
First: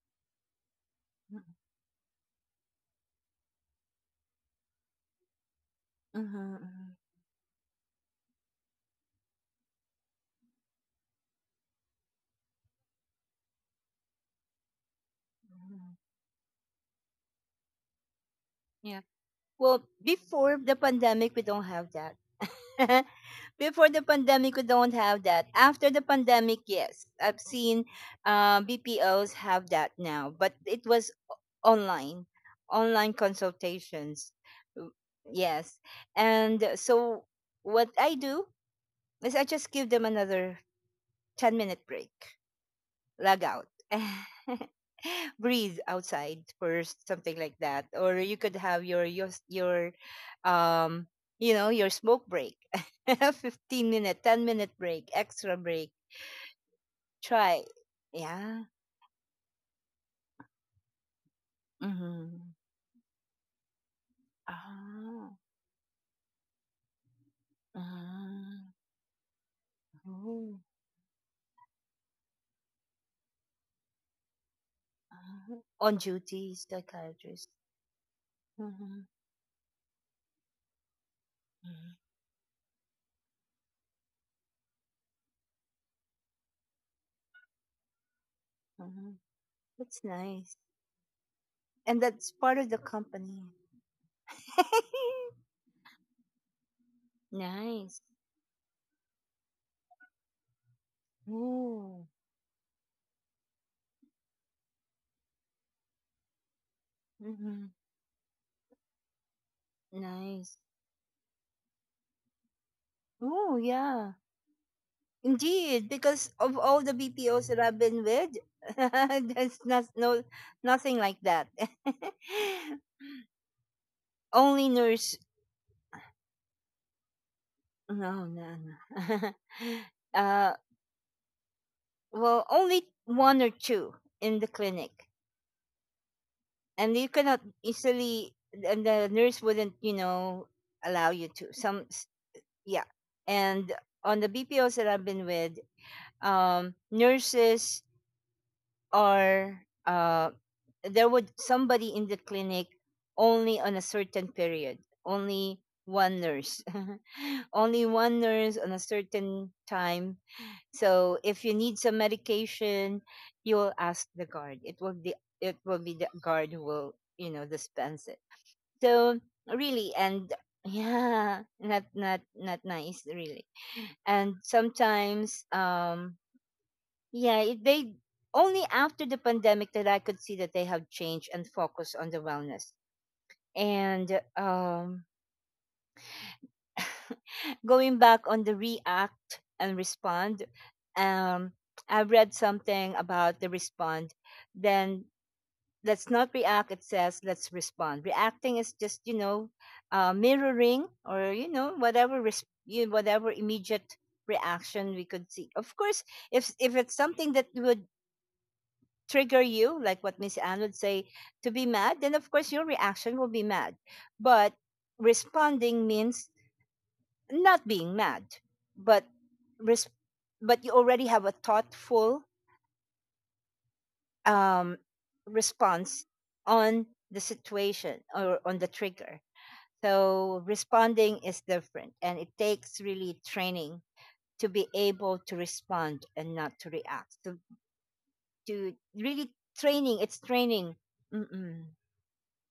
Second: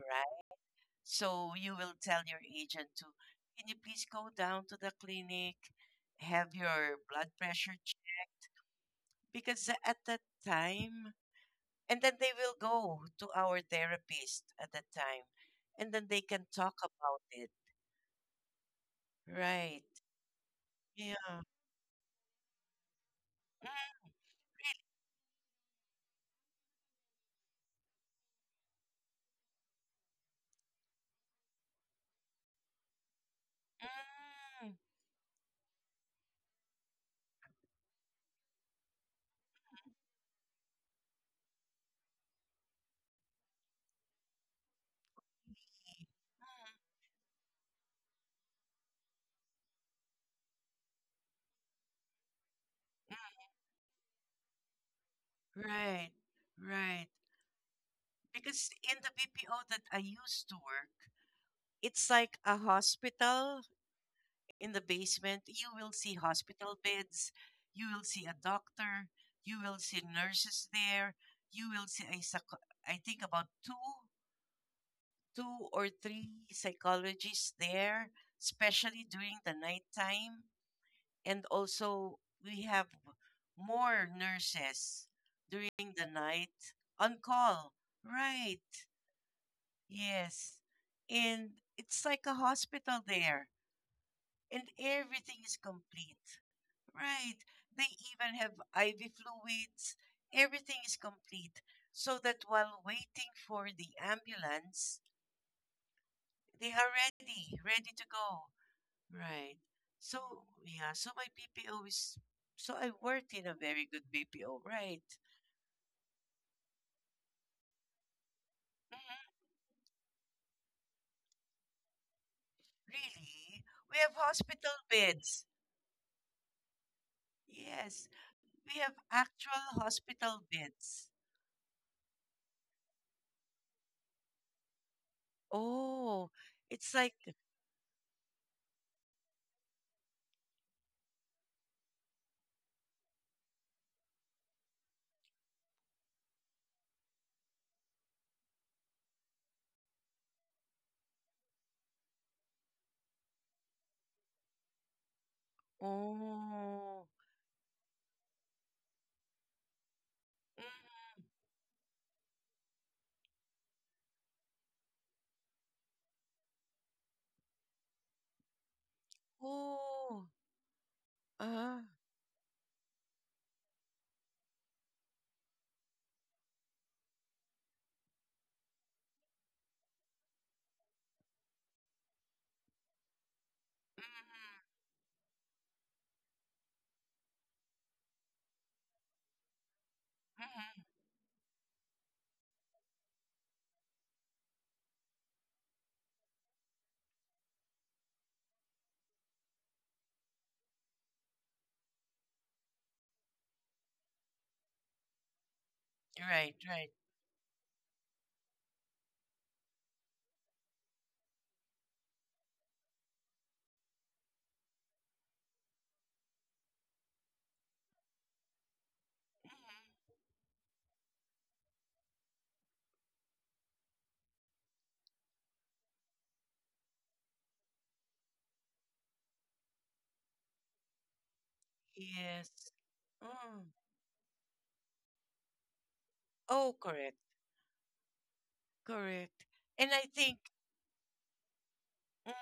Speaker 2: right?
Speaker 1: mm,
Speaker 2: So you will tell your agent to, can you please go down to the clinic,
Speaker 1: mm,
Speaker 2: have your
Speaker 1: mm,
Speaker 2: blood pressure checked, because at that time, and then they will go to our therapist at that time, and
Speaker 1: mm,
Speaker 2: then they can talk about it,
Speaker 1: mm.
Speaker 2: right?
Speaker 1: Well, before the
Speaker 2: Yeah.
Speaker 1: pandemic, we don't have that.
Speaker 2: Mm,
Speaker 1: Before the pandemic, we
Speaker 2: really.
Speaker 1: don't have that. After the pandemic, yes, I've seen BPOs have that now, but it was online, online consultations.
Speaker 2: Mm,
Speaker 1: W- Yes. And so what I do is I just give them another 10-minute break, log out. Breathe outside first, something like that. Or you could have your your um you know, your smoke break.
Speaker 2: mm,
Speaker 1: 15 minute, 10-minute break, extra
Speaker 2: mm.
Speaker 1: break.
Speaker 2: Right. Right.
Speaker 1: Try. Yeah.
Speaker 2: Because in the BPO that I used to work, it's
Speaker 1: Mhm.
Speaker 2: like a hospital. In the
Speaker 1: Ah.
Speaker 2: basement you will see hospital beds, you will see a
Speaker 1: Mhm.
Speaker 2: doctor, you will see
Speaker 1: Mhm.
Speaker 2: nurses there, you will see a I think about two
Speaker 1: Mhm.
Speaker 2: two
Speaker 1: On
Speaker 2: or three
Speaker 1: duty psychiatrist.
Speaker 2: psychologists there,
Speaker 1: Mhm.
Speaker 2: especially during the nighttime. And also, we have more nurses during the night on call. Right.
Speaker 1: Mhm. That's nice.
Speaker 2: Yes. And
Speaker 1: And
Speaker 2: it's
Speaker 1: that's
Speaker 2: like a
Speaker 1: part of the
Speaker 2: hospital
Speaker 1: company.
Speaker 2: there, and everything is complete. Right.
Speaker 1: Nice.
Speaker 2: They even have IV fluids. Everything is
Speaker 1: Mm-hmm.
Speaker 2: complete. So that while waiting for the ambulance, they are
Speaker 1: Mm-hmm.
Speaker 2: ready, ready to go. Right.
Speaker 1: Nice.
Speaker 2: So yeah, so my BPO is, so I worked
Speaker 1: Oh,
Speaker 2: in a very
Speaker 1: yeah.
Speaker 2: good BPO, right?
Speaker 1: Indeed, because of all the BPOs that I've been with, there's
Speaker 2: Hmm.
Speaker 1: not, no, nothing like that.
Speaker 2: Really? We have
Speaker 1: only
Speaker 2: hospital
Speaker 1: nurse.
Speaker 2: beds. Yes,
Speaker 1: No, no,
Speaker 2: we have
Speaker 1: no.
Speaker 2: actual
Speaker 1: uh,
Speaker 2: hospital beds.
Speaker 1: well, only one or two in the clinic.
Speaker 2: Oh,
Speaker 1: And
Speaker 2: it's
Speaker 1: you
Speaker 2: like,
Speaker 1: cannot easily, and the nurse wouldn't, you know, allow you to. Yeah. And on the BPOs that I've been with, nurses are uh, there would somebody in the clinic only on a certain period, only one nurse,
Speaker 2: oh,
Speaker 1: only one nurse on a certain time. So if
Speaker 2: mm,
Speaker 1: you need some medication, you will ask the guard, it will be, it will be the guard who will, you know, dispense it. So really, and
Speaker 2: oh,
Speaker 1: yeah,
Speaker 2: uh,
Speaker 1: not nice really. And sometimes yeah, they only after the pandemic that I could see that they have changed and focus on the wellness.
Speaker 2: mm,
Speaker 1: And going back on the react and respond,
Speaker 2: mm,
Speaker 1: um, I read something about the respond. Then let's not react. It says let's respond. Reacting is just, you know, mirroring or you know whatever whatever immediate reaction we could see. Of course,
Speaker 2: right,
Speaker 1: if
Speaker 2: right.
Speaker 1: it's something that would trigger you, like what Miss Anne would say, to be mad, then of course your reaction will be mad. But responding means not being mad, but
Speaker 2: Mhm.
Speaker 1: res- but you already have a thoughtful um, response on the situation or on the trigger. So responding is different, and it
Speaker 2: Yes.
Speaker 1: takes really
Speaker 2: Mm.
Speaker 1: training to be able to respond and not to
Speaker 2: Oh,
Speaker 1: react.
Speaker 2: correct,
Speaker 1: To really
Speaker 2: correct. And
Speaker 1: training,
Speaker 2: I
Speaker 1: it's
Speaker 2: think.
Speaker 1: training. Mm-mm.
Speaker 2: Mm.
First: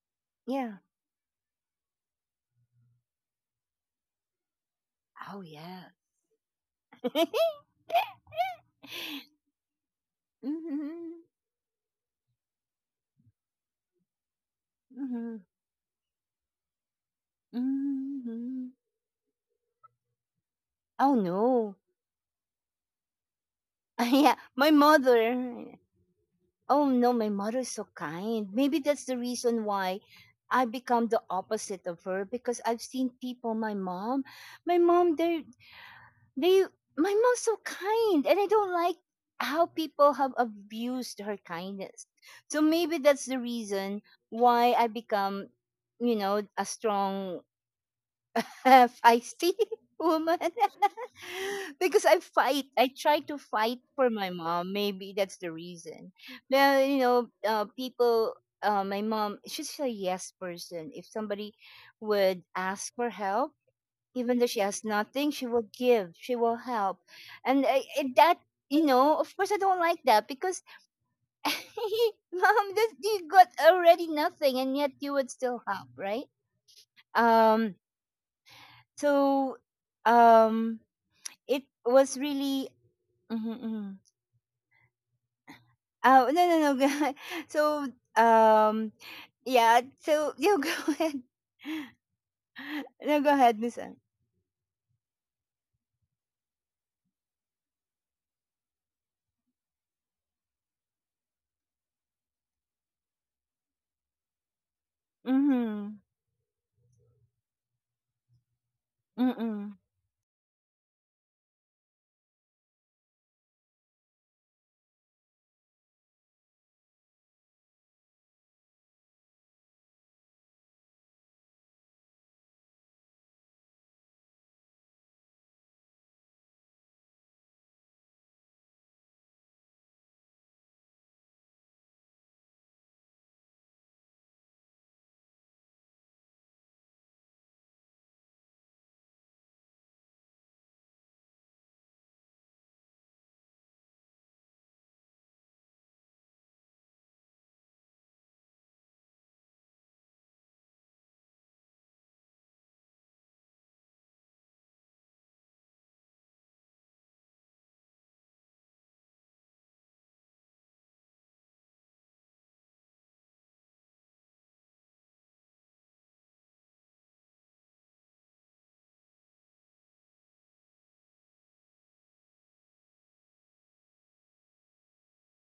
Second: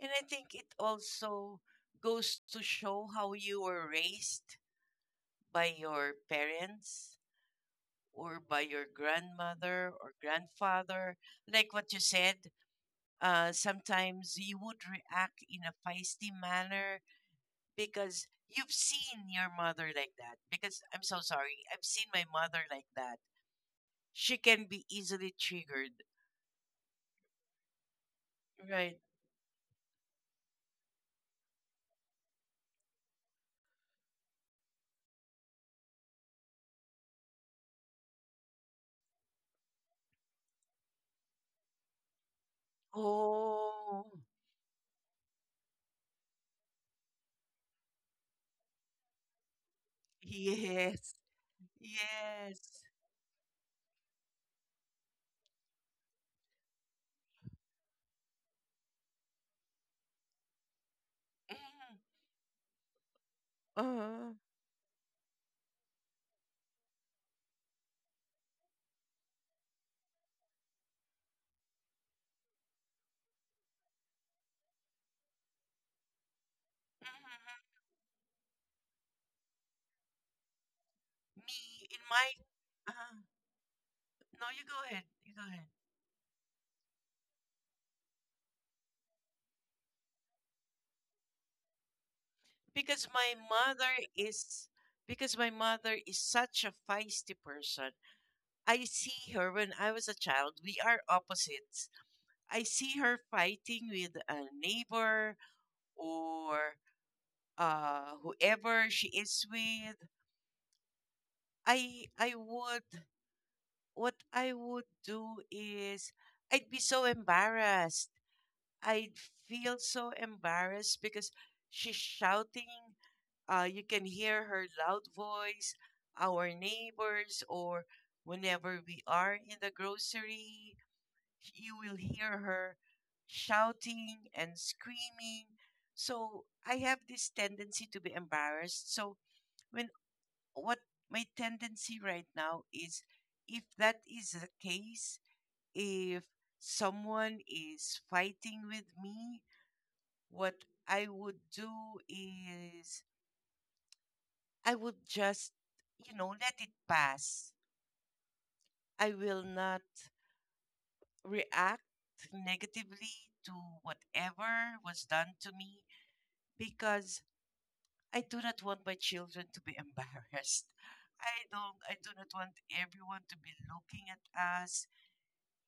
Speaker 2: And I think it
Speaker 1: Yeah.
Speaker 2: also goes to show how you were raised
Speaker 1: Oh
Speaker 2: by
Speaker 1: yeah.
Speaker 2: your parents or by your grandmother or grandfather.
Speaker 1: Mhm,
Speaker 2: Like what you said, sometimes you would
Speaker 1: mhm,
Speaker 2: react in a feisty manner because
Speaker 1: mhm.
Speaker 2: you've seen your mother like that. Because I'm
Speaker 1: Oh
Speaker 2: so sorry,
Speaker 1: no.
Speaker 2: I've seen my mother like that.
Speaker 1: yeah,
Speaker 2: She
Speaker 1: my
Speaker 2: can be easily
Speaker 1: mother.
Speaker 2: triggered.
Speaker 1: Oh no, my mother is so kind. Maybe that's
Speaker 2: Right.
Speaker 1: the reason why I become the opposite of her because I've seen people. My mom, they my mom's so kind, and I don't like how people have abused her kindness. So maybe that's the reason
Speaker 2: Oh,
Speaker 1: why I become, you know, a strong a feisty woman
Speaker 2: yes.
Speaker 1: because I fight.
Speaker 2: Yes.
Speaker 1: I try to fight for my mom. Maybe that's the reason. Well, you know, people. My mom, she's a yes person. If somebody
Speaker 2: Mm.
Speaker 1: would ask for help, even though
Speaker 2: Mhm.
Speaker 1: she has nothing, she will give. She will help, and that you know, of course, I don't like that because, mom, this, you got already nothing, and yet you would still help, right? Um, so um it
Speaker 2: Me in
Speaker 1: was
Speaker 2: my
Speaker 1: really
Speaker 2: uh,
Speaker 1: mhm, mhm.
Speaker 2: no, you go ahead. You go ahead.
Speaker 1: Oh, no, no, no. So, um, yeah, so, you go ahead.
Speaker 2: Because my
Speaker 1: No, go ahead,
Speaker 2: mother
Speaker 1: Miss. Ann.
Speaker 2: is because my mother is such a feisty person. I see her when I was a child. We are opposites. I see her fighting with a neighbor,
Speaker 1: Mhm.
Speaker 2: or whoever she is
Speaker 1: Mm-mm.
Speaker 2: with. I would What I would do is, I'd be so embarrassed. I feel so embarrassed because she's shouting. You can hear her loud voice, our neighbors, or whenever we are in the grocery, you will hear her shouting and screaming. So I have this tendency to be embarrassed. So when what my tendency right now is, if that is the case, if someone is fighting with me, what I would do is, I would just let it pass. I will not react negatively to whatever was done to me because I do not want my children to be embarrassed. I do not want everyone to be looking at us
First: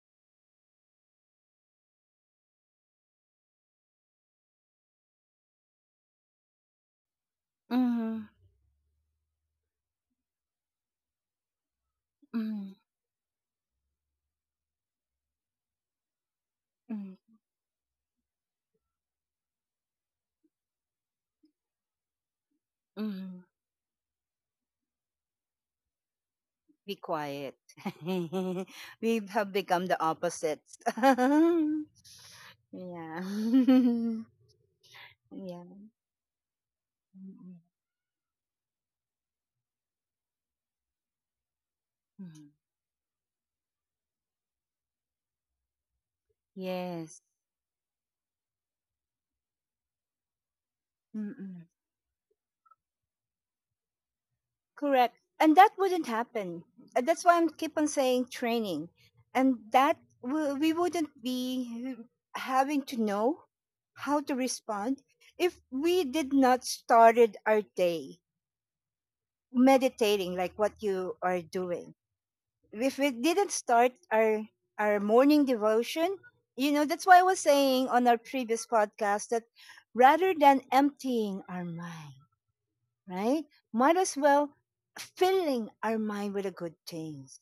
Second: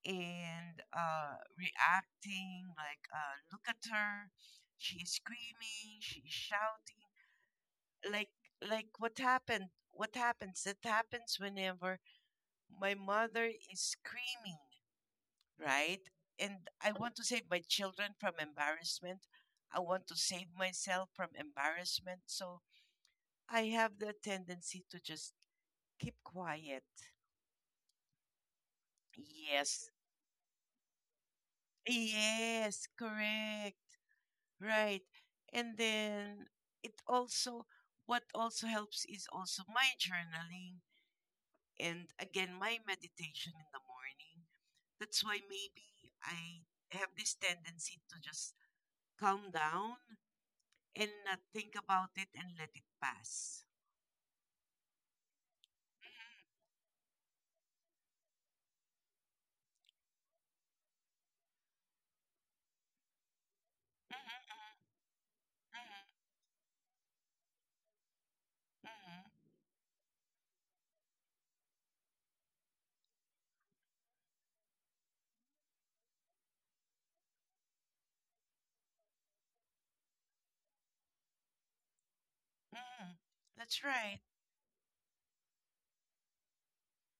Speaker 2: and reacting like look at her, she's screaming, she's shouting,
Speaker 1: Mhm.
Speaker 2: like like what happened what happens that happens whenever
Speaker 1: Mhm.
Speaker 2: my mother is screaming, right? And I want to
Speaker 1: Mhm.
Speaker 2: save my children from embarrassment. I want to save myself from embarrassment. So
Speaker 1: Mhm.
Speaker 2: I have the tendency to just keep quiet.
Speaker 1: Be quiet. We have become
Speaker 2: Yes,
Speaker 1: the opposites.
Speaker 2: yes,
Speaker 1: yeah.
Speaker 2: correct, right.
Speaker 1: yeah.
Speaker 2: And then it
Speaker 1: Mm-mm.
Speaker 2: also, what also helps is also my journaling, and
Speaker 1: Mhm.
Speaker 2: again my meditation in the morning. That's why maybe I have
Speaker 1: Yes.
Speaker 2: this tendency to just calm down and not
Speaker 1: Mm-mm.
Speaker 2: think about it and let it pass.
Speaker 1: Correct. And that wouldn't happen. That's why I'm keep on saying training. And that we wouldn't be having to know
Speaker 2: Mhm,
Speaker 1: how to
Speaker 2: mhm,
Speaker 1: respond if we did not started our day
Speaker 2: mhm, mhm,
Speaker 1: meditating like what you are doing. If we didn't start our morning devotion, you know, that's why I was saying on our previous podcast that rather than emptying our mind,
Speaker 2: mhm, mhm.
Speaker 1: right? Might
Speaker 2: That's
Speaker 1: as
Speaker 2: right.
Speaker 1: well filling our mind with the good things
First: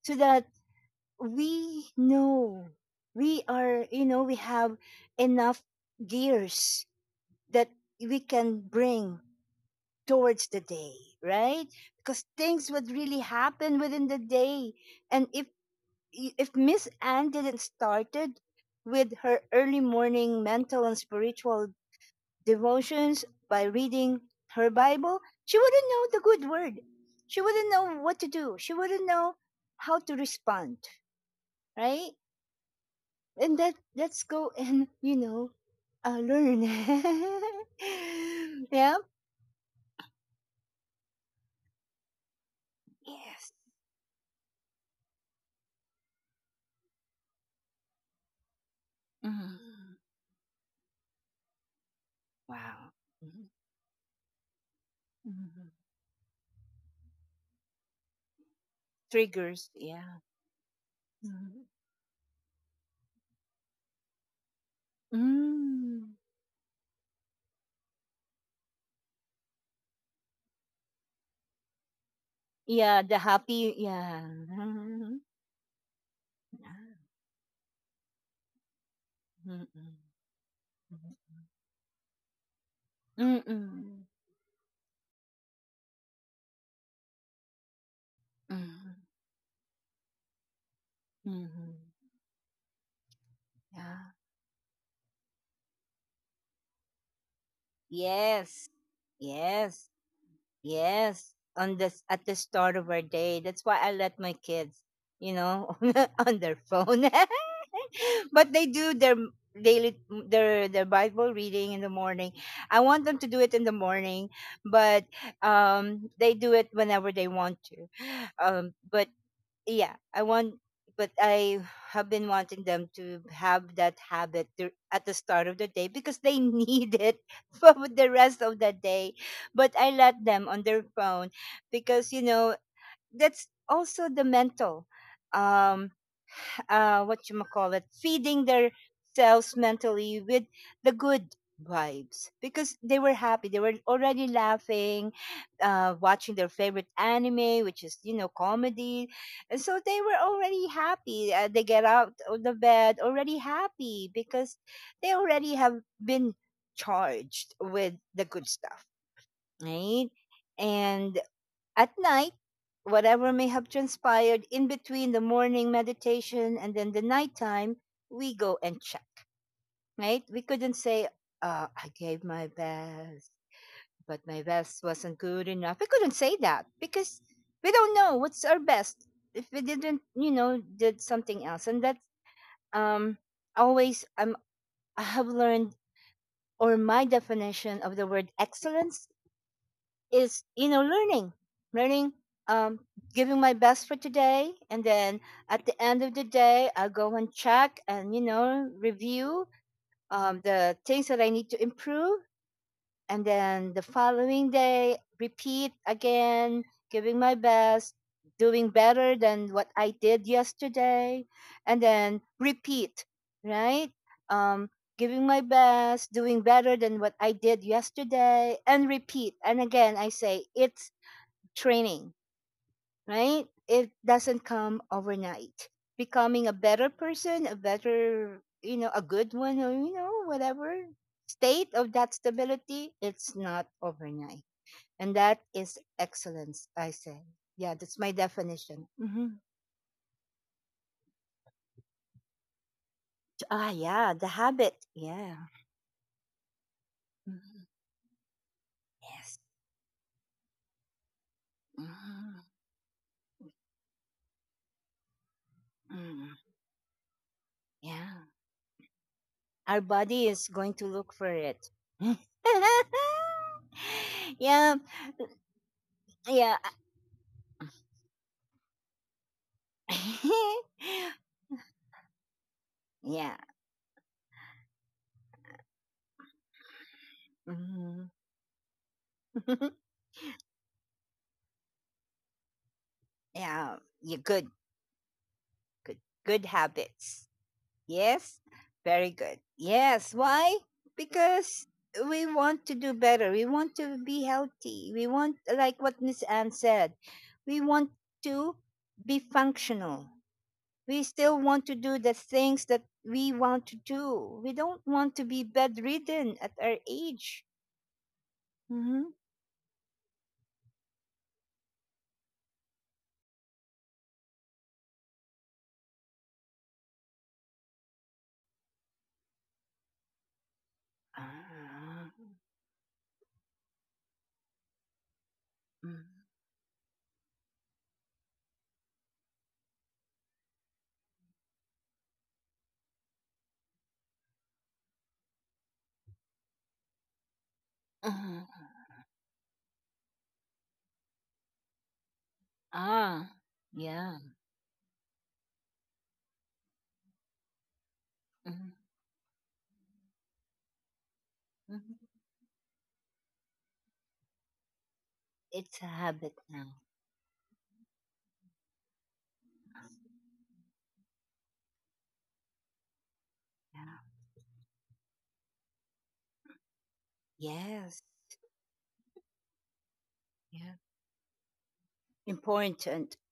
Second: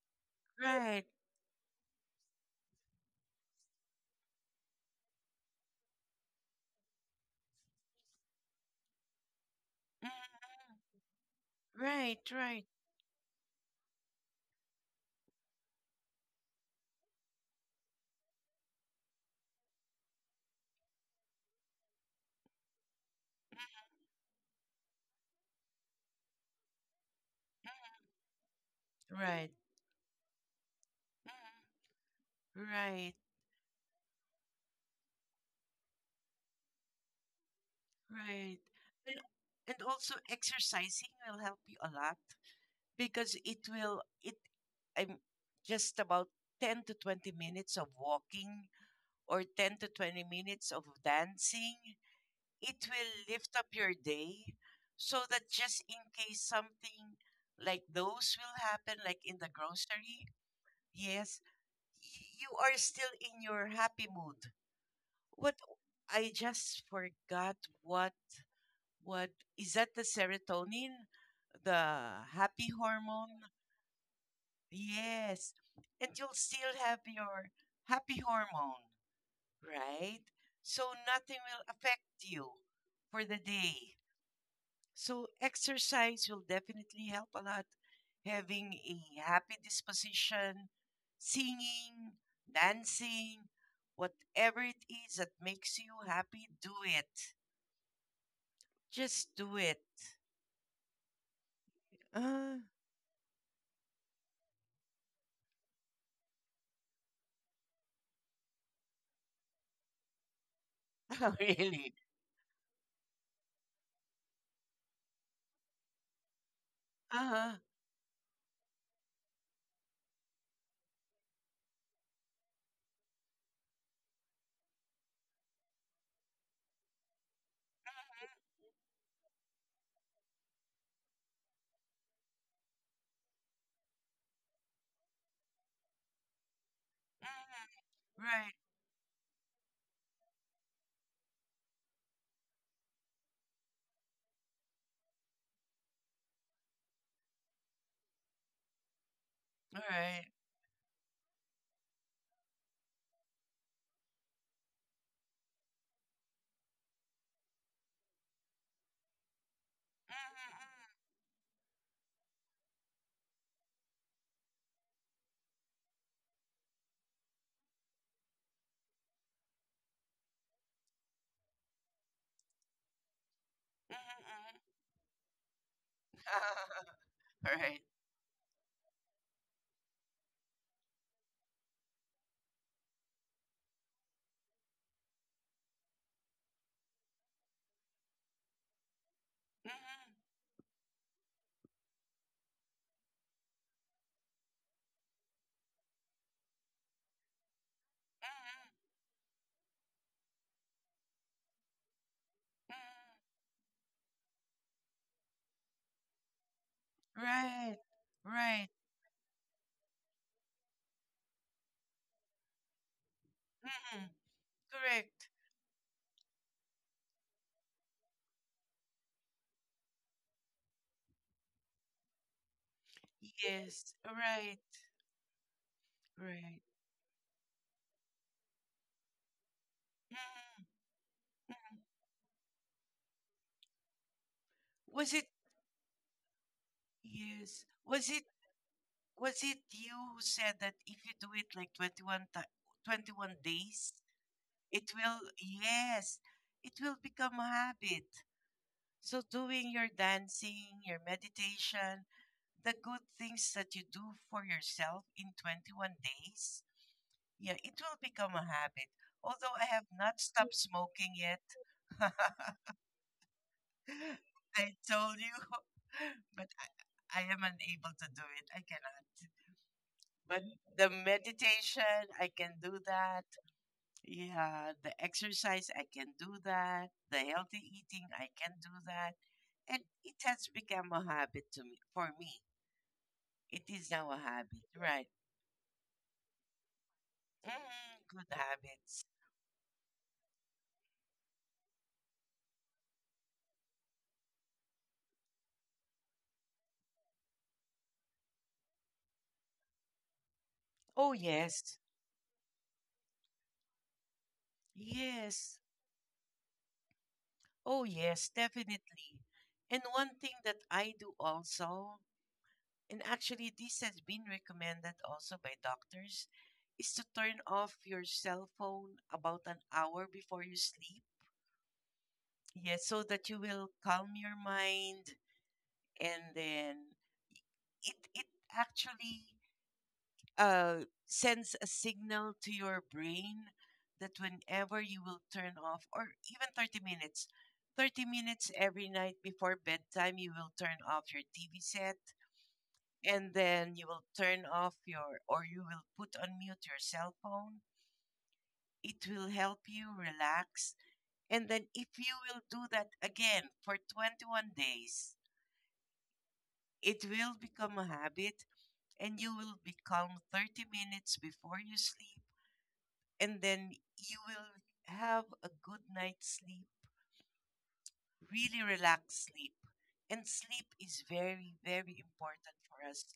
Speaker 1: so that
Speaker 2: Right.
Speaker 1: we know we are, you know, we have enough gears that we can bring
Speaker 2: Mhm,
Speaker 1: towards the
Speaker 2: mhm.
Speaker 1: day, right? Because
Speaker 2: Right, right.
Speaker 1: things would really happen within the day. And if Miss Anne didn't started with her early morning mental and spiritual devotions by
Speaker 2: Mhm.
Speaker 1: reading her Bible, she wouldn't know the good word. She wouldn't know what to do. She wouldn't know
Speaker 2: Right.
Speaker 1: how to respond,
Speaker 2: Mhm.
Speaker 1: right?
Speaker 2: Right.
Speaker 1: And that let's go and learn.
Speaker 2: Right.
Speaker 1: Yeah.
Speaker 2: And, and also exercising will help you a lot, because
Speaker 1: Yes.
Speaker 2: it will it I'm just about 10 to 20 minutes of walking or 10
Speaker 1: Mm.
Speaker 2: to 20 minutes of dancing. It
Speaker 1: Wow.
Speaker 2: will
Speaker 1: Mhm.
Speaker 2: lift up your day, so that
Speaker 1: Mhm.
Speaker 2: just in case something like those will happen, like in the
Speaker 1: Triggers. Yeah.
Speaker 2: grocery, yes,
Speaker 1: Mhm.
Speaker 2: you are still in your happy mood. What?
Speaker 1: Mm.
Speaker 2: I just forgot what what is that, the serotonin, the happy
Speaker 1: Yeah. The
Speaker 2: hormone?
Speaker 1: happy. Yeah. Mm-mm.
Speaker 2: Yes. And you'll still have your happy hormone, right? So nothing will affect you for the
Speaker 1: Mm-mm.
Speaker 2: day.
Speaker 1: Mm-mm.
Speaker 2: So exercise will definitely help a lot. Having a happy disposition, singing, dancing,
Speaker 1: Yeah.
Speaker 2: whatever it is that makes you happy, do it.
Speaker 1: Yes.
Speaker 2: Just do it.
Speaker 1: Yes. Yes. On this at the
Speaker 2: Uh,
Speaker 1: start of our day. That's why I let my kids, you know, on their phone. But they do their daily their Bible
Speaker 2: oh,
Speaker 1: reading in the
Speaker 2: really?
Speaker 1: morning. I want them to do it in the morning, but they do it whenever they
Speaker 2: Uh-huh.
Speaker 1: want to. But yeah, I have been wanting them to have that habit to, at the start of the day because they need it for the
Speaker 2: Mhm,
Speaker 1: rest of the day, but I let them on their phone because, you know, that's also the mental, um what you call it,
Speaker 2: mhm.
Speaker 1: feeding
Speaker 2: Right,
Speaker 1: their selves mentally with the good vibes because they were happy. They were already laughing, watching their favorite anime, which is, you know, comedy, and so they were
Speaker 2: right.
Speaker 1: already happy. They get out of the bed already happy because they already have been charged with the good stuff,
Speaker 2: Mhm,
Speaker 1: right?
Speaker 2: mhm.
Speaker 1: And at night, whatever may have transpired in between the morning meditation and then the nighttime, we go and check, right? We couldn't say, I gave my best, but my
Speaker 2: Mm-hmm.
Speaker 1: best wasn't good enough. We couldn't say that because we
Speaker 2: Right.
Speaker 1: don't know what's our best if we didn't, you know, did something else. And that's, um, always, I have learned, or my definition of the word excellence
Speaker 2: Mm-hmm.
Speaker 1: is, you know, learning um giving my best for today, and then at the end of the day I'll go and check and, you know,
Speaker 2: Mm-hmm.
Speaker 1: review, the things that I need to improve, and then the following day repeat again, giving my
Speaker 2: Mm-hmm.
Speaker 1: best,
Speaker 2: Right.
Speaker 1: doing
Speaker 2: Right.
Speaker 1: better than what I did yesterday, and then repeat, right?
Speaker 2: Mm-hmm.
Speaker 1: um, Giving my
Speaker 2: Correct.
Speaker 1: best, doing better than what I did yesterday, and repeat. And again, I say it, training, right? It
Speaker 2: Yes.
Speaker 1: doesn't
Speaker 2: Right.
Speaker 1: come overnight. Becoming a
Speaker 2: Right.
Speaker 1: better person, a better, you know, a good one, or, you know, whatever
Speaker 2: Mm-hmm.
Speaker 1: state of
Speaker 2: Mm-hmm.
Speaker 1: that stability, it's not overnight. And
Speaker 2: Was
Speaker 1: that
Speaker 2: it?
Speaker 1: is excellence, I say. Yeah,
Speaker 2: Yes.
Speaker 1: that's my
Speaker 2: Was it?
Speaker 1: definition. Hmm.
Speaker 2: Was it you who said that if you do it like 21
Speaker 1: Ah, yeah,
Speaker 2: days,
Speaker 1: the habit.
Speaker 2: it will,
Speaker 1: Yeah.
Speaker 2: yes, it will become
Speaker 1: Mhm.
Speaker 2: a habit?
Speaker 1: Yes.
Speaker 2: So doing your dancing, your meditation,
Speaker 1: Mhm.
Speaker 2: the good things that you do for yourself in 21
Speaker 1: Mm.
Speaker 2: days, yeah, it
Speaker 1: Yeah.
Speaker 2: will become a habit.
Speaker 1: Our
Speaker 2: Although I have
Speaker 1: body
Speaker 2: not
Speaker 1: is going
Speaker 2: stopped
Speaker 1: to look for
Speaker 2: smoking yet,
Speaker 1: it.
Speaker 2: I
Speaker 1: Yeah.
Speaker 2: told you,
Speaker 1: Yeah.
Speaker 2: but I am unable to do it. I cannot. But the meditation, I can do
Speaker 1: Yeah.
Speaker 2: that. Yeah, the exercise, I can do that. The healthy
Speaker 1: Mhm.
Speaker 2: eating, I can do that. And it has become a habit to me, for me.
Speaker 1: Yeah.
Speaker 2: It is
Speaker 1: You
Speaker 2: now a
Speaker 1: good.
Speaker 2: habit, right?
Speaker 1: Good. Good habits.
Speaker 2: Mm,
Speaker 1: Yes.
Speaker 2: good
Speaker 1: Very
Speaker 2: habits.
Speaker 1: good. Yes. Why? Because we want to do better. We want to be healthy. We want, like what Miss Anne said, we want to be functional. We
Speaker 2: Oh,
Speaker 1: still want to do
Speaker 2: yes.
Speaker 1: the things that we want to do. We don't want to be
Speaker 2: Yes.
Speaker 1: bedridden at our age.
Speaker 2: Oh, yes,
Speaker 1: Hmm.
Speaker 2: definitely. And one thing that I do also, and actually this has been recommended also by doctors, is to turn off your cell phone about an hour before you sleep.
Speaker 1: Ah,
Speaker 2: Yes, so that you will calm your mind,
Speaker 1: mm.
Speaker 2: and then it actually sends a signal to your brain that whenever you will turn off, or even 30 minutes, 30
Speaker 1: Ah,
Speaker 2: minutes every night before bedtime, you will turn off your TV set
Speaker 1: ah,
Speaker 2: and then you
Speaker 1: yeah.
Speaker 2: will turn off your, or you will put on mute your cell phone.
Speaker 1: Mm-hmm.
Speaker 2: It will help you relax. And then
Speaker 1: Mhm.
Speaker 2: if you will do that again for 21 days,
Speaker 1: It's a habit now.
Speaker 2: it will become a habit, and you will be calm 30 minutes before you sleep, and then
Speaker 1: Yeah.
Speaker 2: you will have a good night's sleep,
Speaker 1: Yes.
Speaker 2: really relaxed sleep. And
Speaker 1: Yeah.
Speaker 2: sleep is very, very important for
Speaker 1: Important.
Speaker 2: us.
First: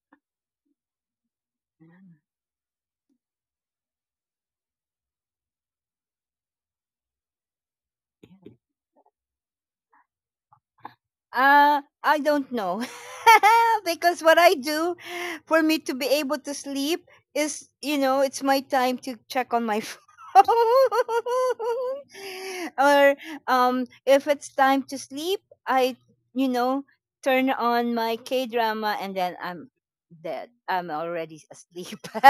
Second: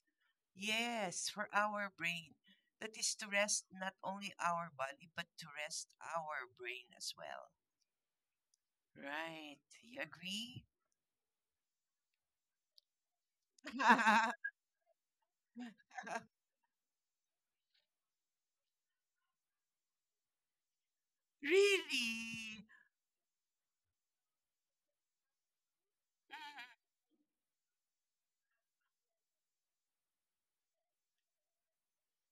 Speaker 2: Yes, for our brain. That is to rest not only our body, but to rest our brain as well. Right. You agree?
Speaker 1: I don't know. Because what I do for me to be able to sleep is, you know, it's my time to check on my phone.
Speaker 2: really?
Speaker 1: Or if it's time to sleep, I, you
Speaker 2: Mm.
Speaker 1: know, turn on my K-drama and then I'm dead. I'm already asleep.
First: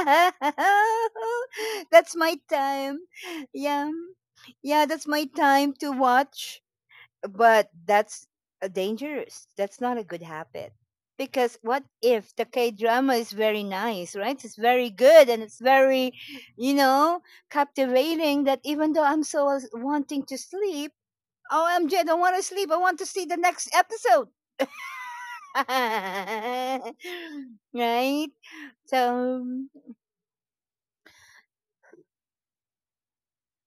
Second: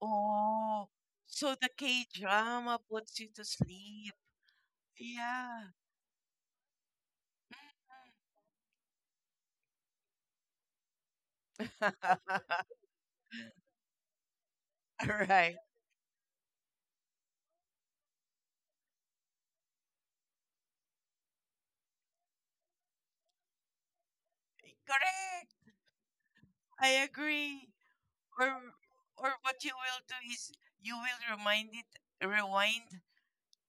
Speaker 2: Oh, so the K
Speaker 1: That's my
Speaker 2: drama
Speaker 1: time.
Speaker 2: puts you to
Speaker 1: Yeah.
Speaker 2: sleep.
Speaker 1: Yeah, that's my
Speaker 2: Yeah.
Speaker 1: time to watch, but that's dangerous. That's not a good habit. Because what if the K drama is very nice, right? It's very good and
Speaker 2: Right.
Speaker 1: it's very, you know, captivating that even though I'm wanting to sleep, oh, M J, I don't want to sleep. I want to see the next episode.
Speaker 2: Correct. I agree.
Speaker 1: Right?
Speaker 2: Or or
Speaker 1: So,
Speaker 2: what you will do is you will remind it rewind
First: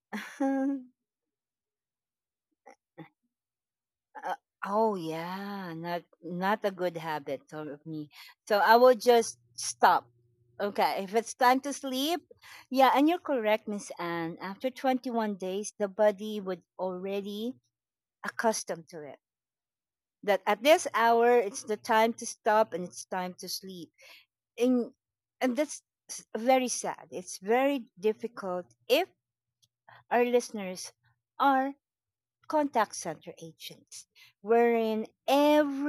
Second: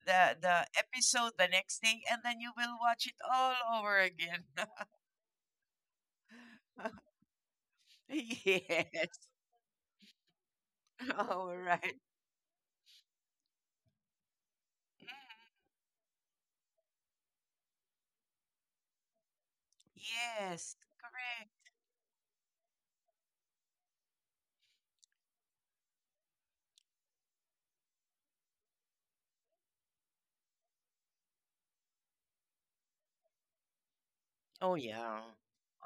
Speaker 2: the episode the next day, and then you will watch it all over
Speaker 1: Uh,
Speaker 2: again.
Speaker 1: oh yeah, not a good habit of me. So I will
Speaker 2: Yes.
Speaker 1: just stop. Okay, if it's
Speaker 2: All
Speaker 1: time to
Speaker 2: right.
Speaker 1: sleep, yeah, and you're correct, Miss Anne. After
Speaker 2: Mhm.
Speaker 1: 21 days, the body would already accustomed to it. That
Speaker 2: Yes.
Speaker 1: at this
Speaker 2: Correct.
Speaker 1: hour, it's the time to stop and it's time to sleep. And and that's very sad. It's very difficult if our listeners are contact center agents
Speaker 2: Oh
Speaker 1: wherein
Speaker 2: yeah.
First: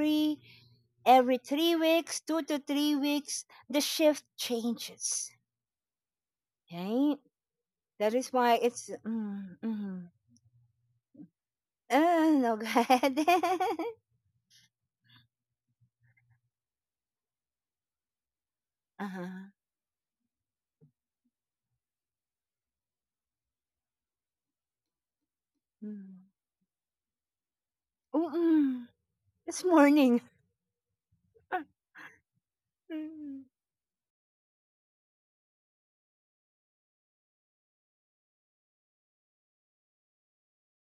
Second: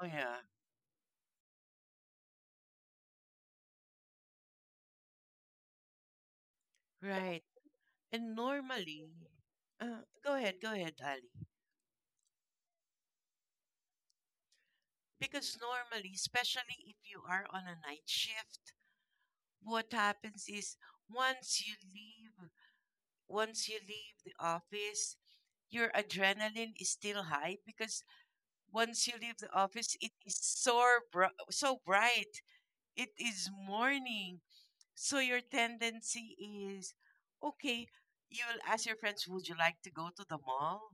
Speaker 2: Oh yeah.
Speaker 1: every 3 weeks, 2 to 3 weeks, the shift changes. Right?
Speaker 2: Right.
Speaker 1: That
Speaker 2: And
Speaker 1: is why
Speaker 2: normally
Speaker 1: it's. Mm,
Speaker 2: go ahead, Ali.
Speaker 1: uh, no, go ahead.
Speaker 2: Because normally, especially if you are on a night shift,
Speaker 1: Uh-huh.
Speaker 2: what happens is, once you leave once you leave the office, your
Speaker 1: Mm.
Speaker 2: adrenaline is still high, because
Speaker 1: Mm-mm.
Speaker 2: once you leave the
Speaker 1: It's
Speaker 2: office, it
Speaker 1: morning.
Speaker 2: is so so bright, it is morning. So your tendency is, okay, you'll ask your friends, would you like to go to the mall?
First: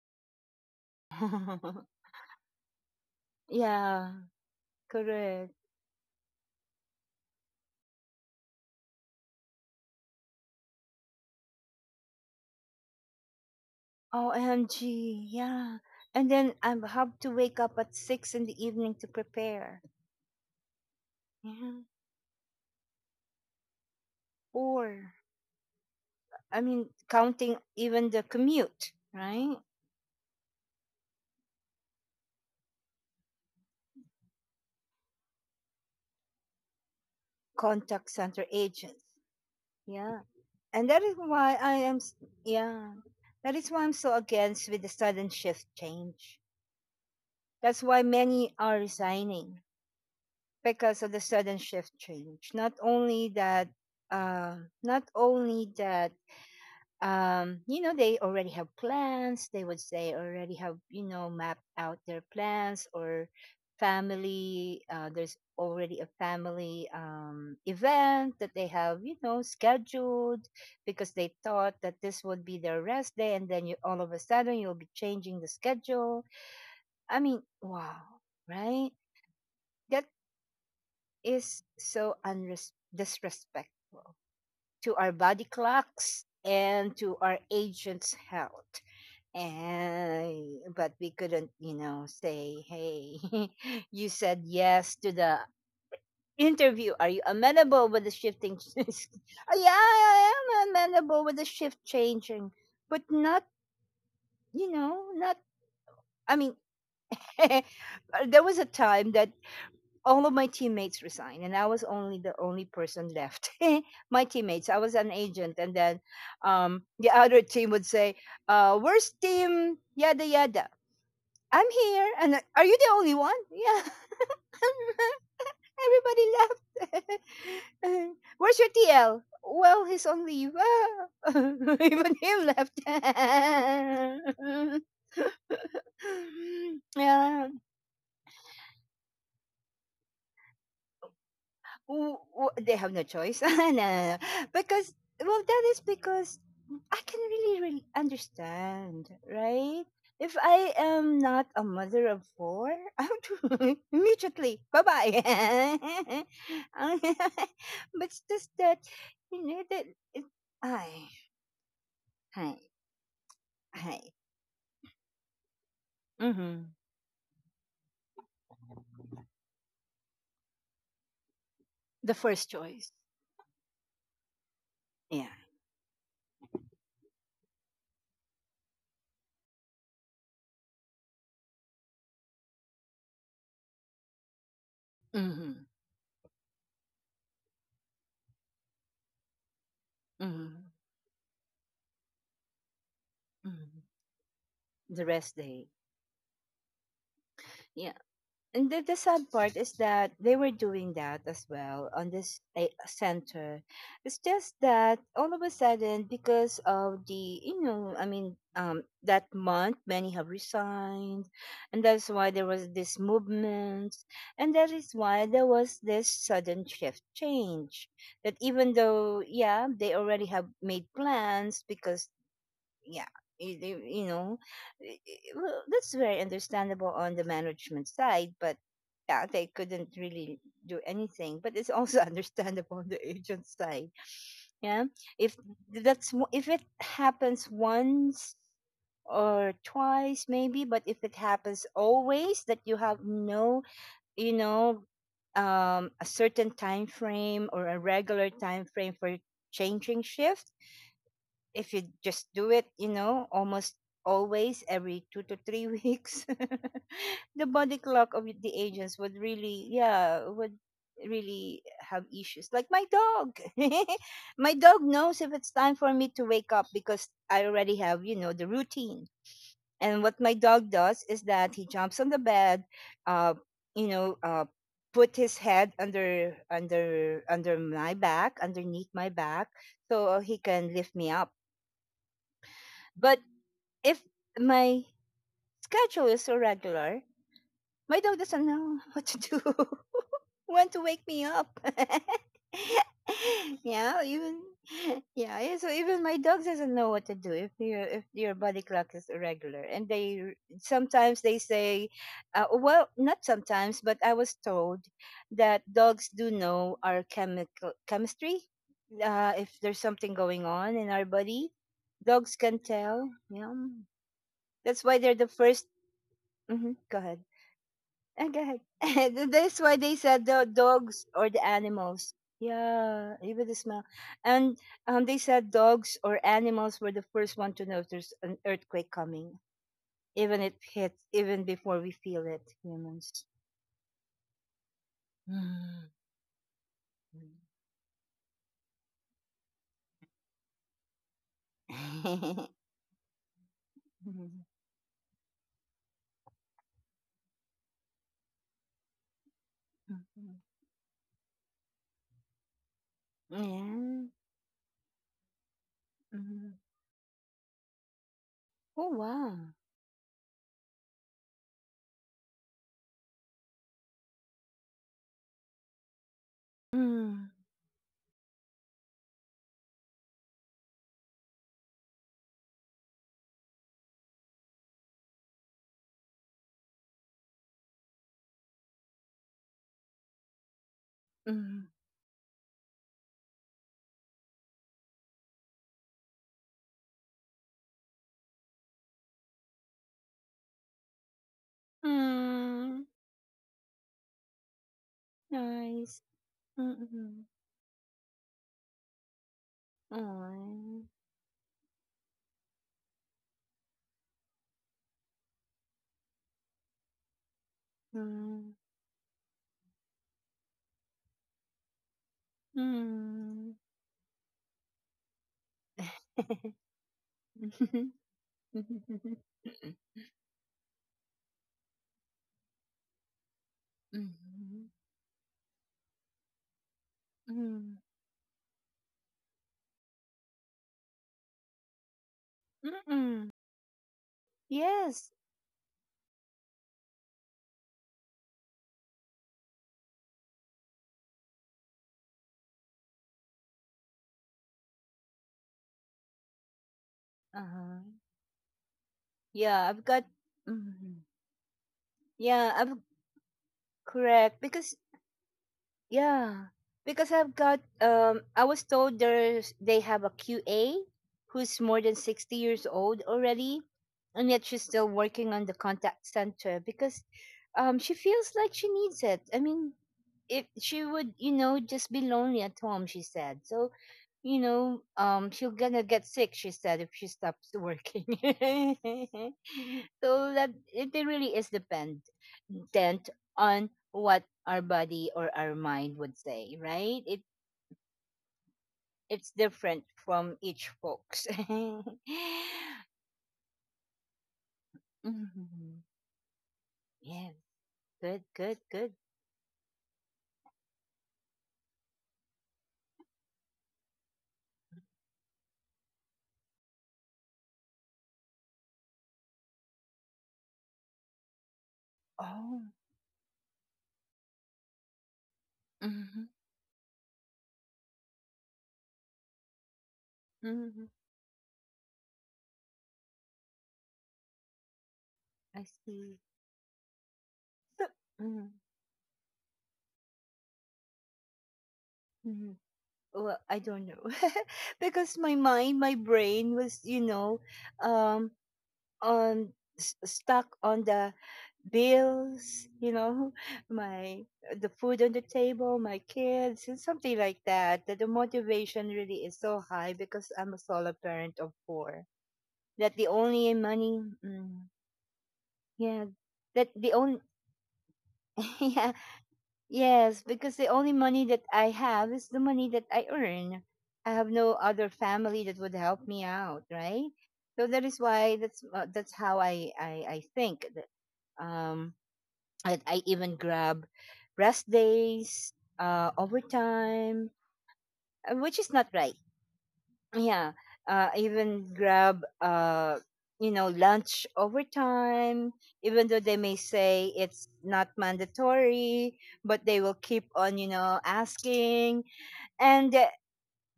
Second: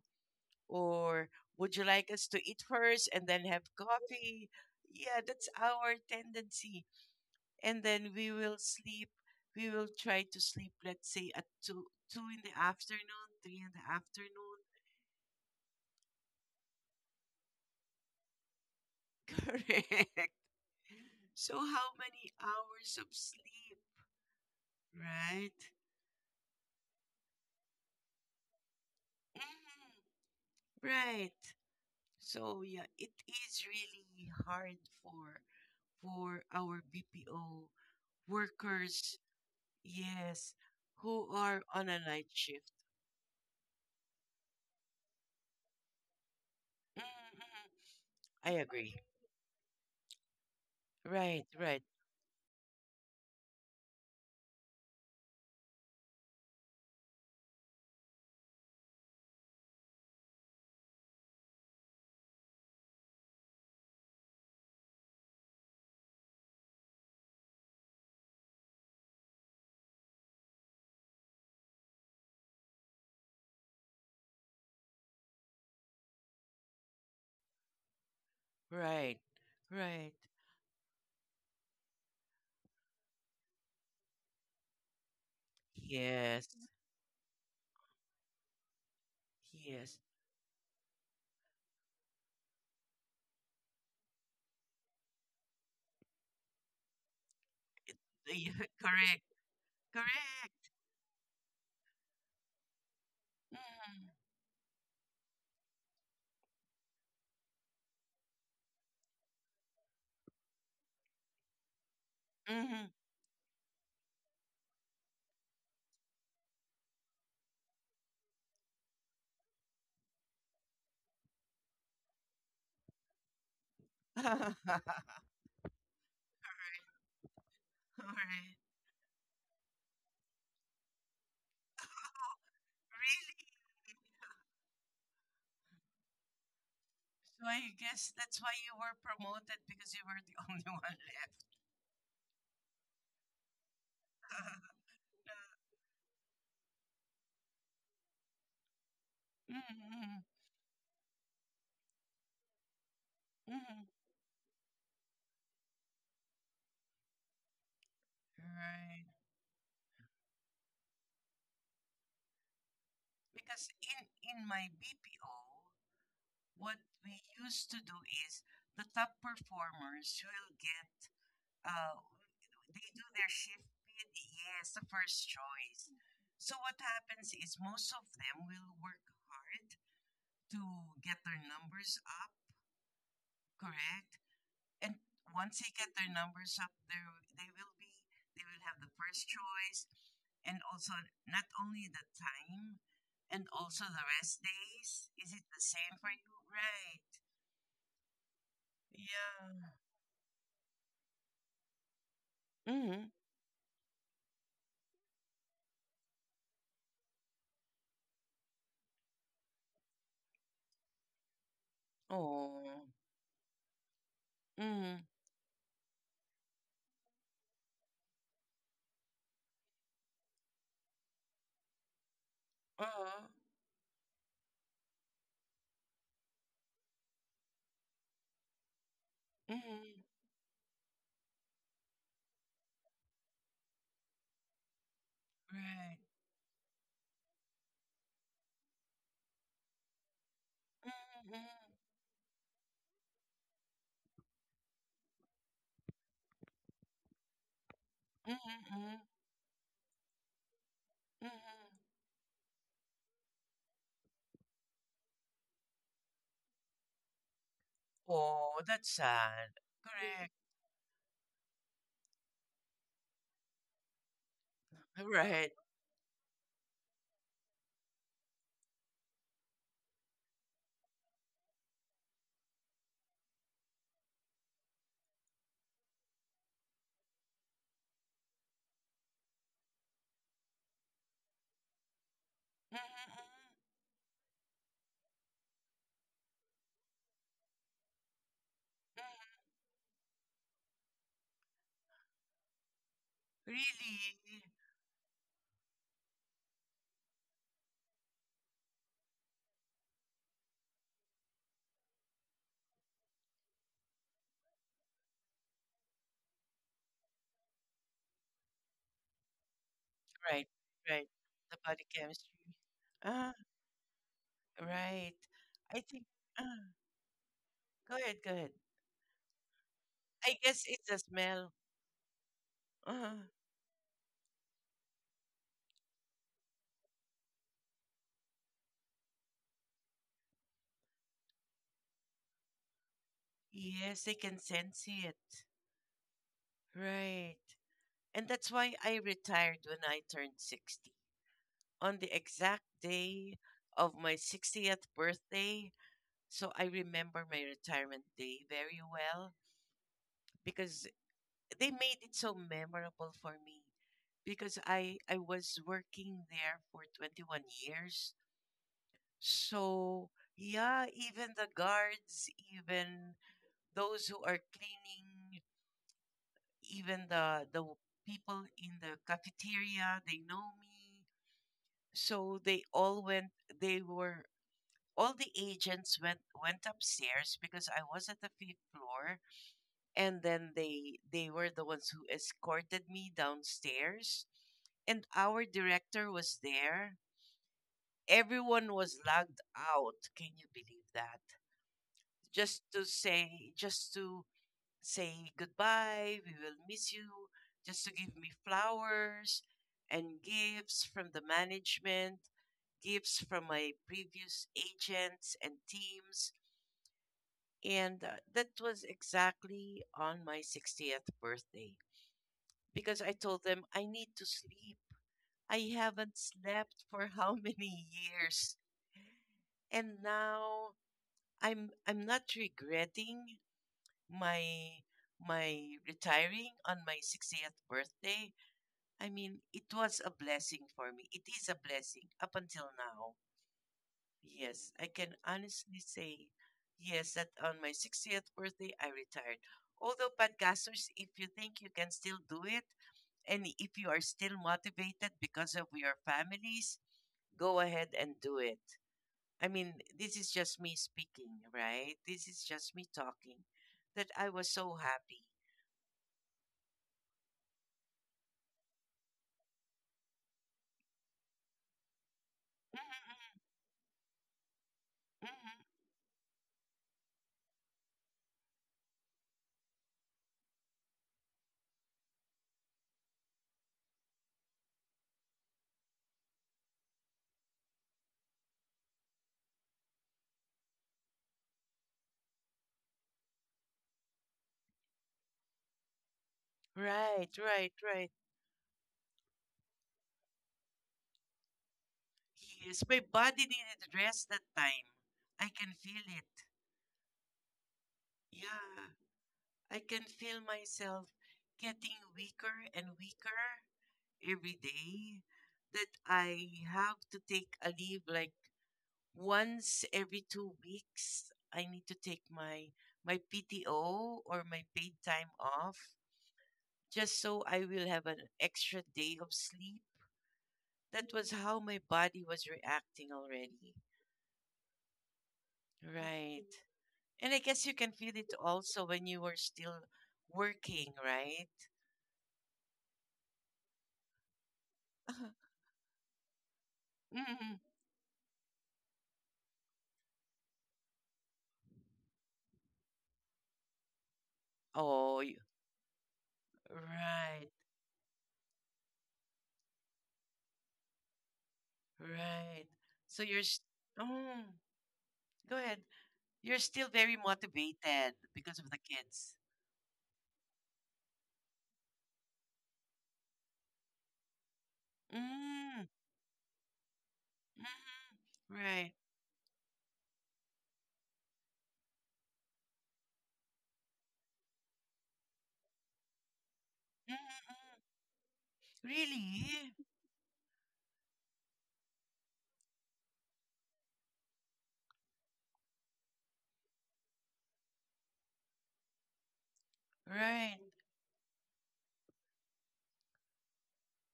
Speaker 2: Or would you like us to eat first and then have
Speaker 1: Yeah,
Speaker 2: coffee? Yeah, that's
Speaker 1: correct.
Speaker 2: our tendency. And then we will try to sleep, let's say at 2 in the afternoon, 3 in the afternoon.
Speaker 1: OMG, yeah. And then I have to wake up at 6 in the evening to prepare.
Speaker 2: Correct.
Speaker 1: Yeah.
Speaker 2: So how many hours of sleep,
Speaker 1: Or,
Speaker 2: right?
Speaker 1: I mean, counting even the commute,
Speaker 2: Mhm,
Speaker 1: right?
Speaker 2: right. So yeah, it is really hard for our BPO
Speaker 1: Contact center
Speaker 2: workers,
Speaker 1: agents. Yeah.
Speaker 2: yes,
Speaker 1: And
Speaker 2: who
Speaker 1: that is
Speaker 2: are on
Speaker 1: why
Speaker 2: a
Speaker 1: I
Speaker 2: night
Speaker 1: am, s-
Speaker 2: shift.
Speaker 1: yeah, that is why I'm so against with the sudden shift change.
Speaker 2: Mhm, mhm.
Speaker 1: That's why
Speaker 2: I
Speaker 1: many
Speaker 2: agree.
Speaker 1: are resigning because
Speaker 2: Right,
Speaker 1: of the
Speaker 2: right,
Speaker 1: sudden shift change. Not only that, uh, not only that you know, they already have plans. They would say already have, you know, mapped out their plans or family. There's already a family event that they have, you know, scheduled because they thought that this would be their rest day. And then you all of a sudden you'll be changing the schedule. I mean, wow, right?
Speaker 2: right, right.
Speaker 1: That is so disrespectful to our body clocks
Speaker 2: Yes,
Speaker 1: and to our agents' health.
Speaker 2: yes.
Speaker 1: And but we couldn't, you know, say, "Hey, you said yes to the interview. Are you
Speaker 2: It-
Speaker 1: amenable with the
Speaker 2: yeah,
Speaker 1: shifting?"
Speaker 2: correct,
Speaker 1: "Oh, yeah, I
Speaker 2: correct.
Speaker 1: am amenable with the shift changing, but not,
Speaker 2: Mm-hmm.
Speaker 1: you know, not. I mean, there was a time that all of my teammates resigned, and I was only person left. My teammates. I was an agent, and then the other team would say, "Worst team, yada yada." I'm here. And I- are you the only one? Yeah.
Speaker 2: Mm-hmm.
Speaker 1: Everybody left.
Speaker 2: All right.
Speaker 1: Where's your TL? Well, he's on leave. Ah. Even him left.
Speaker 2: Really? So
Speaker 1: Yeah.
Speaker 2: I guess that's why you were promoted, because you were the only one left.
Speaker 1: They have no choice. No, no, no. Because, well, that is because I can really, really understand, right?
Speaker 2: Mm-hmm.
Speaker 1: If I am not a mother of four, I would
Speaker 2: Mm-hmm.
Speaker 1: immediately, bye bye. But it's just that,
Speaker 2: Right.
Speaker 1: you know, it, I, hi,
Speaker 2: Because in
Speaker 1: hi.
Speaker 2: in my BPO,
Speaker 1: Mm-hmm.
Speaker 2: what we used to do is, the top performers will get, uh,
Speaker 1: The first
Speaker 2: they
Speaker 1: choice.
Speaker 2: do their shift with, yes, the first
Speaker 1: Yeah.
Speaker 2: choice. So what happens is, most of them will work hard to get their numbers up, correct? And once they
Speaker 1: Mm-hmm.
Speaker 2: get their numbers up, they will have the first choice, and
Speaker 1: Mm-hmm.
Speaker 2: also not only the time, and also
Speaker 1: Hmm.
Speaker 2: the rest days.
Speaker 1: The
Speaker 2: Is it
Speaker 1: rest
Speaker 2: the
Speaker 1: day.
Speaker 2: same for you? Right?
Speaker 1: Yeah. And the sad
Speaker 2: Yeah.
Speaker 1: part is that they were doing that as well on this eh,
Speaker 2: Mm-hmm.
Speaker 1: center. It's just that all of a sudden, because of the, you know, I mean, that month, many have resigned. And that's why
Speaker 2: Oh.
Speaker 1: there was this movement. And that
Speaker 2: Mm-hmm.
Speaker 1: is why there was this sudden shift change. That even though, yeah, they already have made plans because yeah
Speaker 2: Uh-huh.
Speaker 1: you, you you know well, that's very understandable on the management side, but yeah they
Speaker 2: Mm-hmm.
Speaker 1: couldn't really do anything, but it's also understandable on the agent side, yeah, if
Speaker 2: Right.
Speaker 1: if it happens once or twice maybe,
Speaker 2: mm
Speaker 1: but if it
Speaker 2: Hmm.
Speaker 1: happens always that you have no, you know, a certain time frame or a
Speaker 2: mm
Speaker 1: regular time
Speaker 2: Hmm.
Speaker 1: frame for changing shift,
Speaker 2: mm Hmm.
Speaker 1: if you just do it, you know, almost always every 2 to 3 weeks, the body clock of
Speaker 2: Oh,
Speaker 1: the
Speaker 2: that's
Speaker 1: agents would
Speaker 2: sad.
Speaker 1: really,
Speaker 2: Correct.
Speaker 1: yeah, would really have issues. Like my dog, my dog knows if
Speaker 2: Right.
Speaker 1: it's time for me to wake up because I already have, you know, the routine. And what my dog does is that he jumps on the bed, uh, you know, uh, put his head under my back, underneath my back, so he can lift me up,
Speaker 2: mm Hmm.
Speaker 1: but if my schedule is irregular, my dog doesn't know what to do, when to wake me up.
Speaker 2: Mm-mm. Really?
Speaker 1: Yeah, even yeah, yeah, so even my dog doesn't know what to do if your body clock is irregular, and they sometimes they say, well, not sometimes, but I was told that dogs do know our chemical chemistry. If there's
Speaker 2: Right,
Speaker 1: something going
Speaker 2: right.
Speaker 1: on in
Speaker 2: The
Speaker 1: our
Speaker 2: body
Speaker 1: body,
Speaker 2: chemistry.
Speaker 1: dogs can
Speaker 2: Ah,
Speaker 1: tell. Yeah,
Speaker 2: right.
Speaker 1: that's why they're the
Speaker 2: I think.
Speaker 1: 1st.
Speaker 2: Ah,
Speaker 1: Mm-hmm, go ahead.
Speaker 2: go ahead, go ahead.
Speaker 1: Go ahead. That's why they
Speaker 2: I
Speaker 1: said
Speaker 2: guess
Speaker 1: the
Speaker 2: it's a
Speaker 1: dogs
Speaker 2: smell.
Speaker 1: or the animals.
Speaker 2: Ah,
Speaker 1: Yeah, even the smell. And they said dogs or animals were the first one to notice an earthquake coming, even it hits, even before we feel it, humans.
Speaker 2: yes, I can sense it.
Speaker 1: Mm.
Speaker 2: Right. And that's why I retired when I turned 60. On the exact day of my 60th birthday. So I remember my retirement day very well, because they made it so memorable for me,
Speaker 1: Yeah.
Speaker 2: because I was working there for
Speaker 1: Mhm.
Speaker 2: 21 years.
Speaker 1: Oh wow.
Speaker 2: So yeah, even the guards, even those who are cleaning, even the
Speaker 1: Mm.
Speaker 2: people in the cafeteria, they know me. So they all went they were all the agents went upstairs because I was at the fifth floor, and then they were the ones
Speaker 1: Mm.
Speaker 2: who escorted me downstairs, and our director was there. Everyone was logged out, can you believe that? Just to
Speaker 1: Mm.
Speaker 2: say, goodbye, we
Speaker 1: Nice.
Speaker 2: will miss you,
Speaker 1: Mm-mm.
Speaker 2: just to give me flowers and gifts from
Speaker 1: Aw.
Speaker 2: the management, gifts from my previous agents and teams. And that was
Speaker 1: Mm.
Speaker 2: exactly on my 60th birthday, because I told them I
Speaker 1: Mm.
Speaker 2: need to sleep. I haven't slept for how many
Speaker 1: Mhm.
Speaker 2: years.
Speaker 1: Mhm.
Speaker 2: And now I'm not regretting my
Speaker 1: Mm.
Speaker 2: my retiring on my 60th birthday. I mean, it was a blessing for me. It is a blessing up until now.
Speaker 1: Mm-mm.
Speaker 2: Yes, I can honestly
Speaker 1: Yes.
Speaker 2: say, yes, that on my 60th birthday I retired. Although, podcasters, if you think you can still do it, and if you are still motivated because of your families, go ahead and do it.
Speaker 1: Uh-huh.
Speaker 2: I mean, this is just
Speaker 1: Yeah,
Speaker 2: me
Speaker 1: I've got.
Speaker 2: speaking, right?
Speaker 1: Mhm.
Speaker 2: This is just me talking.
Speaker 1: Yeah, I've
Speaker 2: That I was so happy.
Speaker 1: Correct because yeah because I've got. I was told there's they have a QA who's more than 60 years old already,
Speaker 2: Mm-hmm,
Speaker 1: and yet
Speaker 2: mm-hmm.
Speaker 1: she's still working on the contact center because, she feels like she needs it. I mean, if she would just be lonely at home, she said. So, she'll gonna get sick, she said, if she stops working. So that it really is dependent on what our body or our mind would say, right? it
Speaker 2: Right, right, right.
Speaker 1: it's different from each folks.
Speaker 2: Yes, my body needed rest that time. I can
Speaker 1: Mhm.
Speaker 2: feel it.
Speaker 1: Yeah, good, good,
Speaker 2: Yeah,
Speaker 1: good.
Speaker 2: I can feel myself getting weaker and weaker every day, that I have to take a leave like once every 2 weeks. I need to take
Speaker 1: Oh.
Speaker 2: my PTO or my paid time off,
Speaker 1: Hmm.
Speaker 2: just so I will have an extra day of sleep.
Speaker 1: Hmm.
Speaker 2: That was how my body was reacting already.
Speaker 1: I see.
Speaker 2: Right. And I guess you can feel it
Speaker 1: Mm-hmm.
Speaker 2: also when you were still working, right?
Speaker 1: Mm-hmm. Well, I don't know. Because my mind, my brain was,
Speaker 2: Mm.
Speaker 1: um, on stuck on the bills, my the food on the
Speaker 2: Oh, you,
Speaker 1: table, my kids, and something like
Speaker 2: right,
Speaker 1: that. That the motivation really is so high because I'm a solo parent of four.
Speaker 2: right.
Speaker 1: That the
Speaker 2: So you're,
Speaker 1: only money,
Speaker 2: oh, go ahead.
Speaker 1: yeah,
Speaker 2: You're still
Speaker 1: that the
Speaker 2: very
Speaker 1: only,
Speaker 2: motivated because of the kids.
Speaker 1: yes, because the only money that I have is the money that I earn. I have no other
Speaker 2: Mm.
Speaker 1: family that would help me out,
Speaker 2: Mhm.
Speaker 1: right? So that is
Speaker 2: Right.
Speaker 1: why that's how I think that um I even grab rest days, uh,
Speaker 2: Mhm, mhm.
Speaker 1: overtime, which is
Speaker 2: Really?
Speaker 1: not right. Yeah. Uh, even grab, lunch overtime, even though they may say it's not mandatory, but they will
Speaker 2: Right.
Speaker 1: keep on, you know, asking. And uh,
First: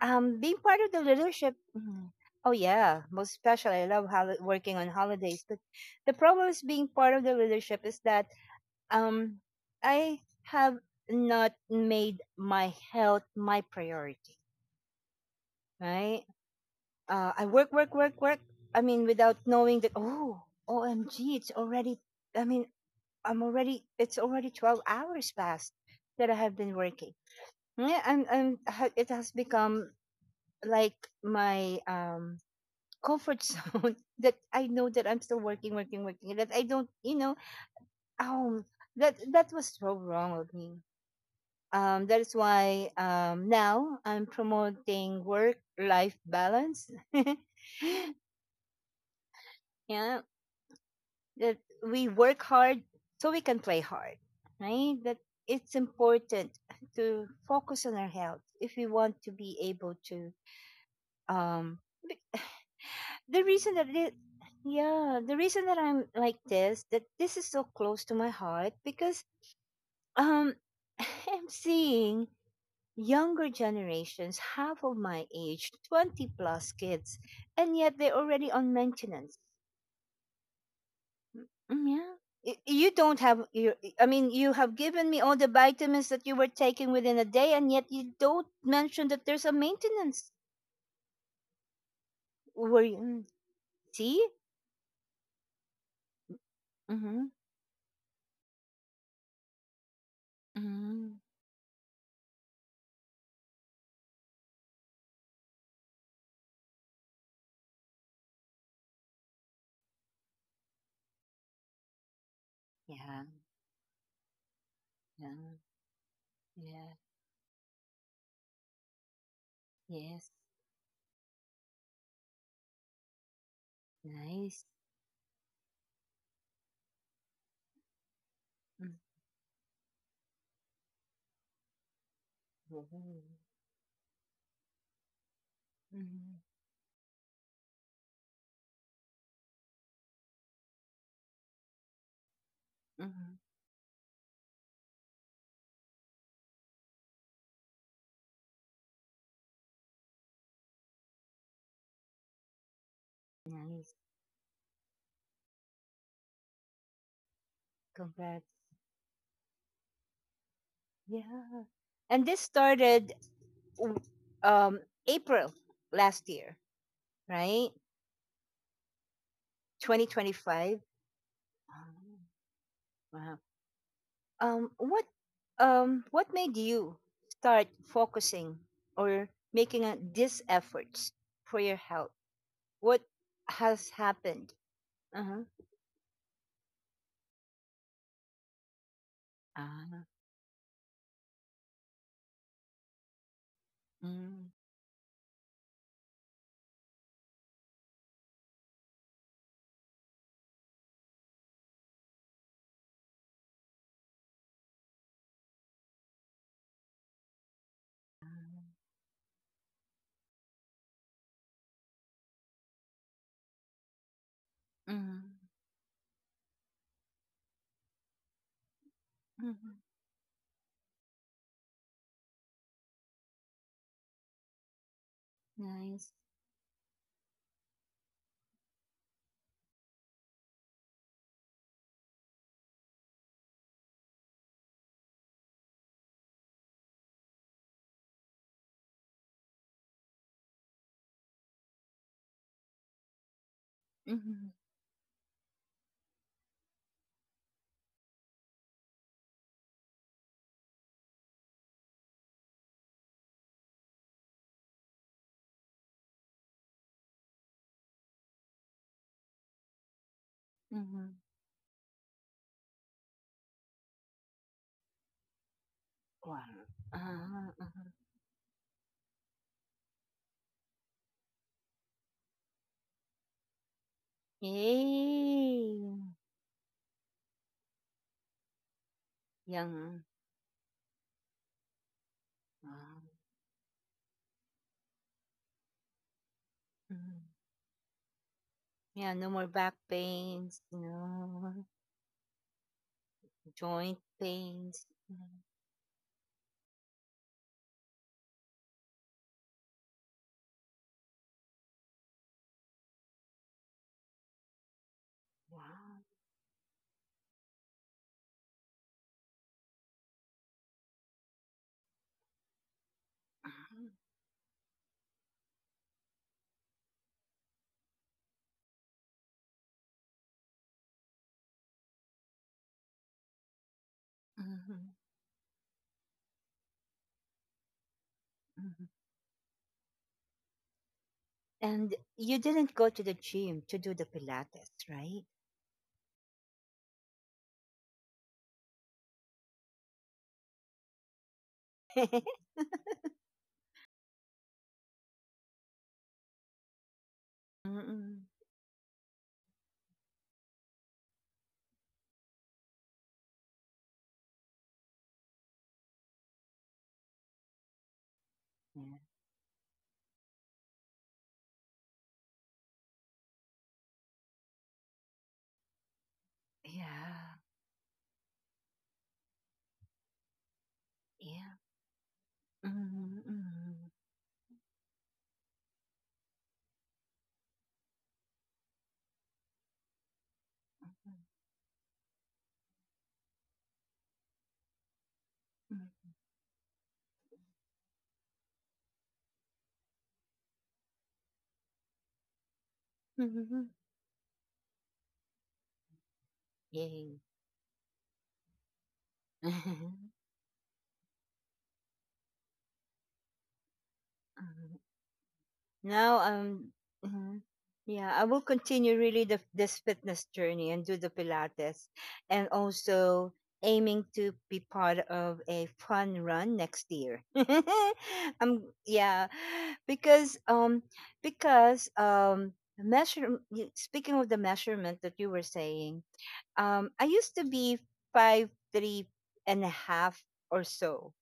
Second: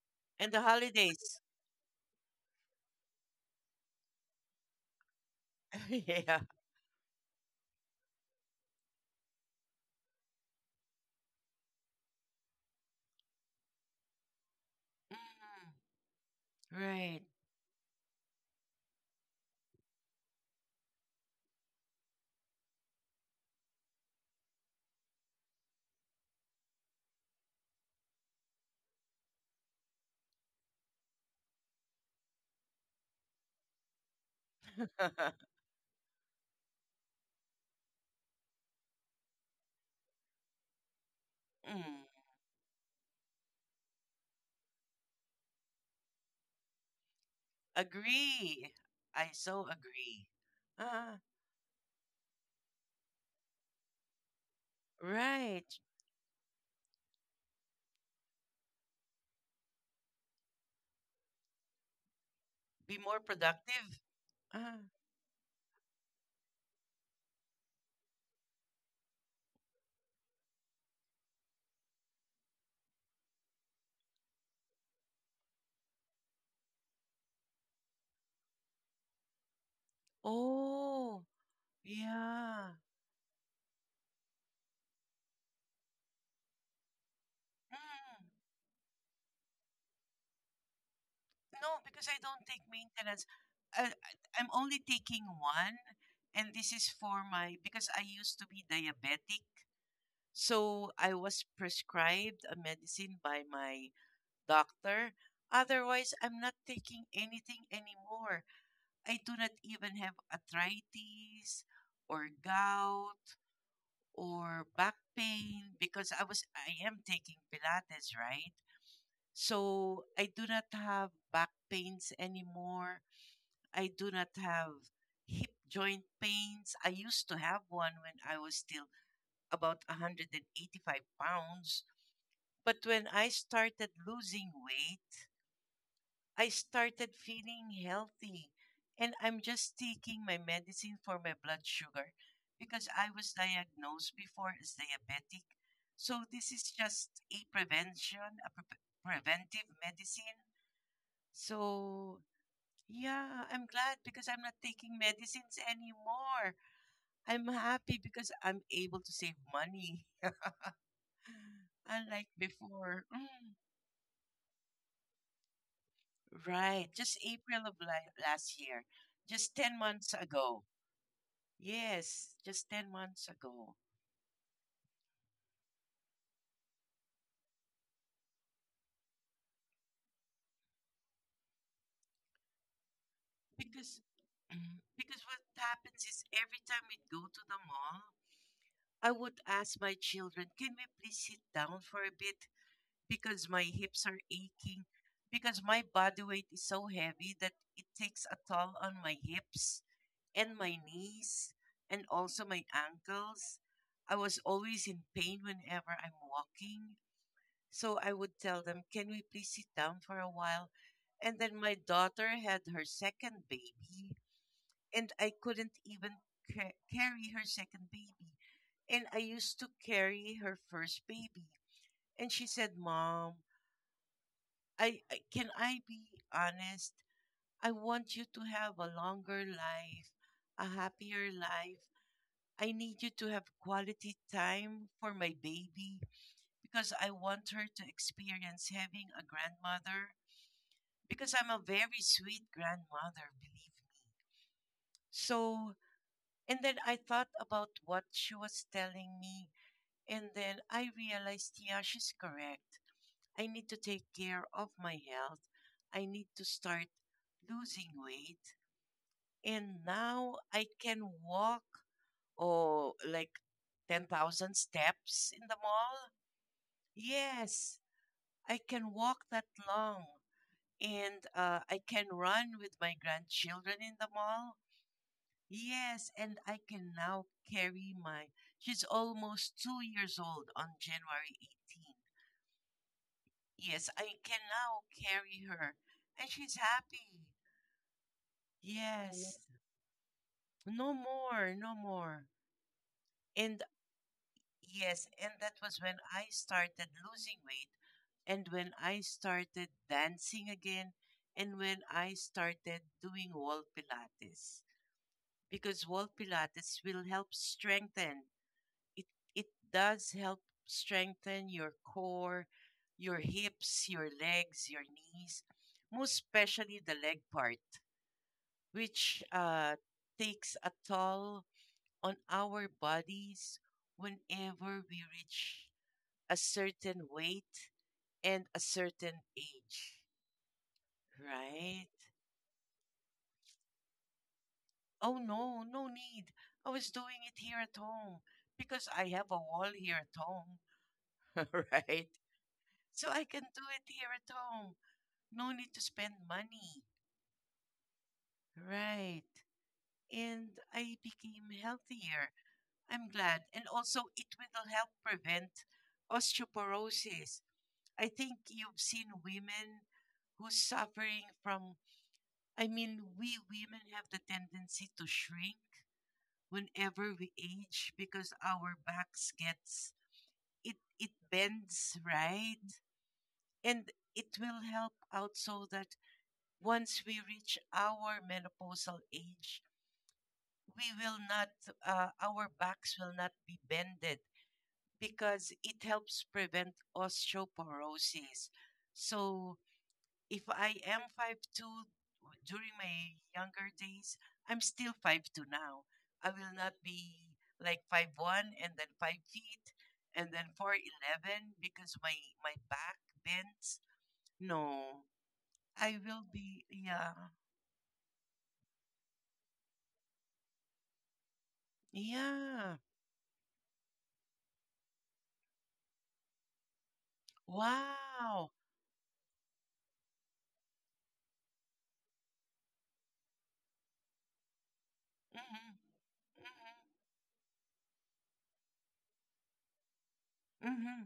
Speaker 1: um
Speaker 2: And
Speaker 1: being
Speaker 2: the
Speaker 1: part of the
Speaker 2: holidays.
Speaker 1: leadership, oh yeah, most especially I love working on holidays. But the problem
Speaker 2: Yeah.
Speaker 1: is, being part of the leadership is that um I have not made my health my priority,
Speaker 2: Mhm.
Speaker 1: right? Uh,
Speaker 2: Right.
Speaker 1: I work, work, work, work. I mean, without knowing that, oh, OMG, it's already, I mean, it's already 12 hours past that I have been working. Yeah, and, it has become like my comfort zone, that I know that I'm still working, working, working, that I don't, you know, um, that, that was so wrong of me.
Speaker 2: Mm.
Speaker 1: That is why, now I'm promoting work life balance.
Speaker 2: Agree. I so
Speaker 1: Yeah,
Speaker 2: agree. uh,
Speaker 1: that we work hard so we can play hard, right? That it's
Speaker 2: Right.
Speaker 1: important to focus on our health if we want to be able to. Um, be-
Speaker 2: Be
Speaker 1: the
Speaker 2: more
Speaker 1: reason that
Speaker 2: productive. uh,
Speaker 1: yeah, the reason that I'm like this, that this is so close to my heart, because um, I'm seeing younger generations, half of my age, 20 plus kids, and yet they're already on maintenance.
Speaker 2: Oh,
Speaker 1: Mm, yeah. You
Speaker 2: yeah.
Speaker 1: don't have you. I mean, you have given me all the vitamins that you were taking within a day, and yet you don't
Speaker 2: Mm.
Speaker 1: mention that there's a maintenance.
Speaker 2: No, because I don't
Speaker 1: Were
Speaker 2: take
Speaker 1: you,
Speaker 2: maintenance.
Speaker 1: see?
Speaker 2: I'm only taking one, and this is
Speaker 1: Mm-hmm.
Speaker 2: for my, because I used to be diabetic.
Speaker 1: Mm-hmm.
Speaker 2: So I was prescribed a medicine by my doctor. Otherwise, I'm not taking anything anymore. I do not even have arthritis or
Speaker 1: Yeah.
Speaker 2: gout or
Speaker 1: Yeah.
Speaker 2: back pain, because
Speaker 1: Yeah.
Speaker 2: I am taking Pilates, right?
Speaker 1: Yes.
Speaker 2: So I do not have back pains anymore. I do
Speaker 1: Nice.
Speaker 2: not have hip joint pains. I used to have one when I was still about 185 pounds. But
Speaker 1: Mm-hmm.
Speaker 2: when I started losing weight,
Speaker 1: Mm-hmm.
Speaker 2: I started feeling healthy. And I'm just taking my medicine for my blood sugar, because
Speaker 1: Mm-hmm.
Speaker 2: I was diagnosed before as diabetic. So this is just a prevention, a preventive medicine. So yeah,
Speaker 1: Nice.
Speaker 2: I'm glad because I'm not taking medicines anymore. I'm happy
Speaker 1: Congrats.
Speaker 2: because I'm able to save money,
Speaker 1: Yeah. And this
Speaker 2: unlike
Speaker 1: started
Speaker 2: before. Mm.
Speaker 1: w- um April last year,
Speaker 2: Right, just
Speaker 1: right?
Speaker 2: April of last year, just 10 months
Speaker 1: 2025.
Speaker 2: ago. Yes, just 10
Speaker 1: Wow.
Speaker 2: months ago.
Speaker 1: Um, what what made you start focusing or making a, these efforts for your health? What has
Speaker 2: Because
Speaker 1: happened?
Speaker 2: Mhm.
Speaker 1: Uh-huh.
Speaker 2: Because what happens is, every time we'd go to the mall, I would
Speaker 1: Ah,
Speaker 2: ask my children, "Can we please sit down for a bit, because my hips
Speaker 1: mm,
Speaker 2: are aching, because my body weight is so heavy that it takes a toll on my hips and my knees and also my ankles." I was always in pain whenever I'm walking. So I would tell them, can we please sit down for a while? And then my daughter had her second baby,
Speaker 1: mm,
Speaker 2: and I couldn't even carry her second baby. And I
Speaker 1: mm,
Speaker 2: used to carry her first baby. And she said, Mom, I can
Speaker 1: nice.
Speaker 2: I be honest? I want you to have a longer life, a happier life. I need you to have quality time for my baby because I want her to experience having a grandmother because I'm a very sweet grandmother, believe
Speaker 1: Mm,
Speaker 2: me. So, and then I thought about what she was telling me, and then I realized, yeah, she's correct. I need to take care of my health. I need to start losing weight. And now I
Speaker 1: mm,
Speaker 2: can walk, oh, like 10,000 steps in the
Speaker 1: wow.
Speaker 2: mall.
Speaker 1: Huh. Uh-huh.
Speaker 2: Yes, I can walk that long. And I can run with my grandchildren in the mall.
Speaker 1: Yay.
Speaker 2: Yes, and I can now carry my. She's almost
Speaker 1: Young.
Speaker 2: 2 years old on January 18.
Speaker 1: Ah,
Speaker 2: Yes, I can now carry her. And she's
Speaker 1: mm.
Speaker 2: happy.
Speaker 1: Yeah, no more
Speaker 2: Yes.
Speaker 1: back
Speaker 2: Yes,
Speaker 1: pains,
Speaker 2: no
Speaker 1: no
Speaker 2: more, no more.
Speaker 1: joint
Speaker 2: And
Speaker 1: pains. Mm.
Speaker 2: yes, and that was when I started losing weight and when I started dancing again and when I started doing wall pilates
Speaker 1: Wow.
Speaker 2: because wall pilates will help strengthen it it does help strengthen your core, your hips, your legs, your knees, most especially the leg part, which takes a toll on our bodies
Speaker 1: Mhm, mhm,
Speaker 2: whenever we reach a certain weight
Speaker 1: mhm.
Speaker 2: and a certain age,
Speaker 1: And
Speaker 2: right?
Speaker 1: you didn't go to the gym to do the Pilates, right?
Speaker 2: Oh no, no need. I was doing it here at home because I have a wall here at home, right? So I can do it here at home. No need to spend money.
Speaker 1: Mm-mm.
Speaker 2: Right. And I became healthier. I'm glad. And also, it will help prevent osteoporosis. I think
Speaker 1: Yeah.
Speaker 2: you've seen women who's suffering from, I mean, we women have the tendency to shrink
Speaker 1: Yeah.
Speaker 2: whenever we age because our backs gets it
Speaker 1: Yeah.
Speaker 2: it bends right,
Speaker 1: Mm-hmm.
Speaker 2: and it will help out so that once we reach our menopausal age
Speaker 1: Mm-hmm.
Speaker 2: we will not, our backs will not be bended because
Speaker 1: Mm-hmm.
Speaker 2: it helps prevent osteoporosis. So if I am 5'2" during my
Speaker 1: Mm-hmm.
Speaker 2: younger days, I'm still 5'2" now. I will
Speaker 1: Yay.
Speaker 2: not be like 5'1" and then 5 feet and then 4'11 because my back bends. No,
Speaker 1: Now,
Speaker 2: I will be,
Speaker 1: mhm,
Speaker 2: yeah,
Speaker 1: yeah, I will continue really this fitness journey and do the Pilates, and
Speaker 2: yeah.
Speaker 1: also aiming to be part of a fun run next year. um,
Speaker 2: Wow.
Speaker 1: yeah, because um, because um, Speaking of the measurement that you were
Speaker 2: Hmm.
Speaker 1: saying, I used to be 5'3" and a half or
Speaker 2: Hmm.
Speaker 1: so,
Speaker 2: Mhm,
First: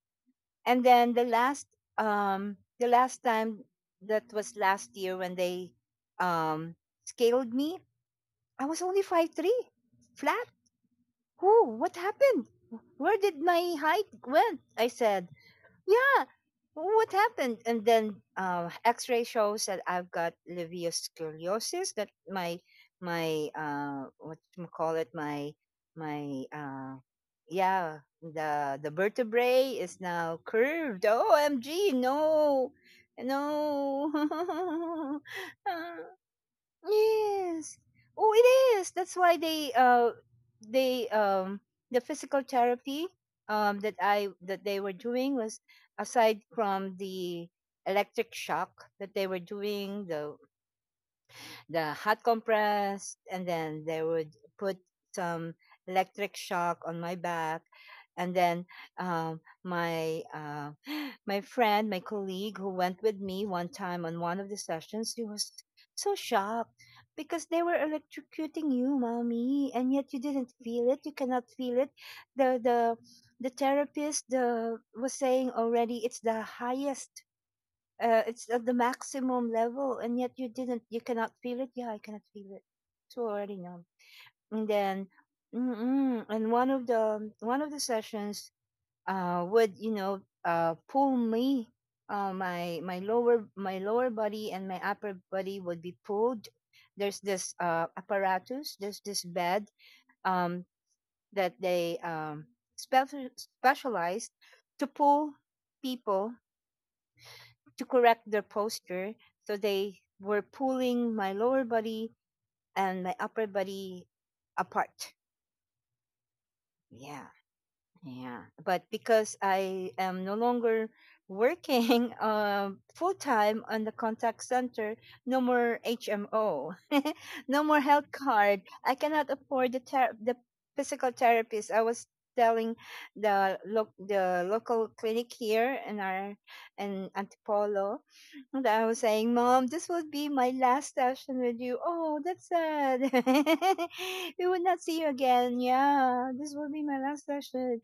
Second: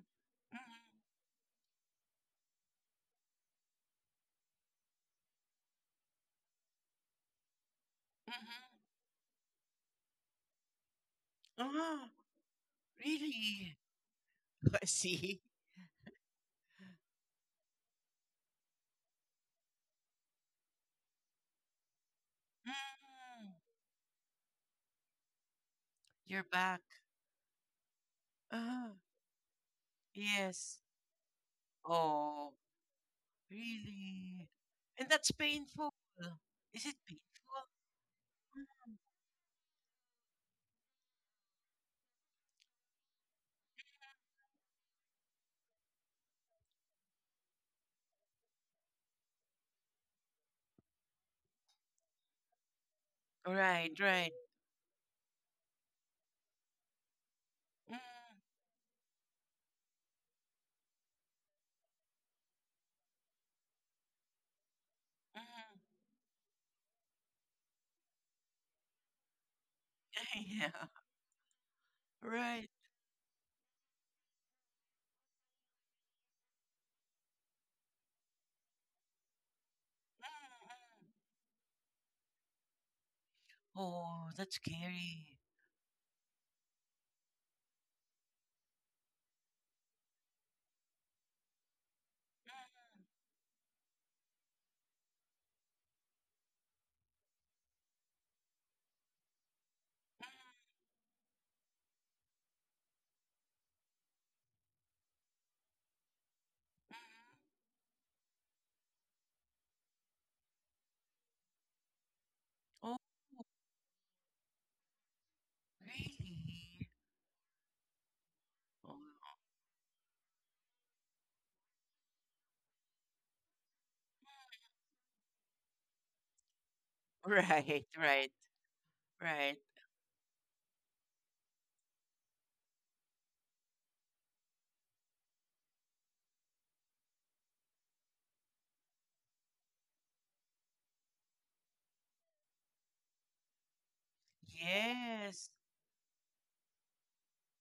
Speaker 1: and then the last time, that was last year, when they um scaled me, I was
Speaker 2: mhm.
Speaker 1: only 5'3" flat. Who, what
Speaker 2: Ah,
Speaker 1: happened, where did my
Speaker 2: really?
Speaker 1: height went, I said?
Speaker 2: See?
Speaker 1: Yeah. What happened? And then, X-ray shows that I've got sclerosis. That my
Speaker 2: Mm,
Speaker 1: what you call it? My
Speaker 2: you're back.
Speaker 1: Yeah. The
Speaker 2: Ah,
Speaker 1: vertebrae is now
Speaker 2: yes.
Speaker 1: curved. OMG!
Speaker 2: Oh,
Speaker 1: No, no.
Speaker 2: really? And that's painful. Is it painful?
Speaker 1: Yes. Oh, it is. That's why they the physical therapy that I that they were doing was, aside from the electric shock that they were doing, the hot compress, and then they
Speaker 2: Right,
Speaker 1: would
Speaker 2: right.
Speaker 1: put some electric shock on my back. And
Speaker 2: Mm,
Speaker 1: then um my uh, my friend, my colleague who went with me one time on one of the sessions, he was
Speaker 2: mhm.
Speaker 1: so shocked because they were electrocuting you, mommy, and yet you didn't feel
Speaker 2: Yeah,
Speaker 1: it. You cannot feel it. The
Speaker 2: right.
Speaker 1: the the therapist, the, was saying already it's the highest, it's at the maximum level, and yet you
Speaker 2: Mm,
Speaker 1: didn't. You cannot
Speaker 2: mm.
Speaker 1: feel it. Yeah, I cannot feel it. So already numb.
Speaker 2: Oh,
Speaker 1: And
Speaker 2: that's
Speaker 1: then,
Speaker 2: scary.
Speaker 1: mm-mm, and one of the sessions, would, you know, pull me,
Speaker 2: Mm,
Speaker 1: my lower body and my upper body would be pulled. There's this, apparatus, there's this bed,
Speaker 2: mm,
Speaker 1: um, that they, specialized to pull people
Speaker 2: mhm.
Speaker 1: to correct their posture. So they were pulling my lower body and my
Speaker 2: Oh,
Speaker 1: upper body apart.
Speaker 2: really?
Speaker 1: Yeah. Yeah, but
Speaker 2: Oh,
Speaker 1: because I am no longer working full time on the contact center, no more HMO, no more health
Speaker 2: right, right,
Speaker 1: card. I cannot afford
Speaker 2: right.
Speaker 1: the the physical therapist. I was telling the local clinic here in our, in Antipolo, that I was saying, "Mom, this will be my last session with you." Oh, that's sad. We will not see you again.
Speaker 2: Yes,
Speaker 1: Yeah, this will be my last session.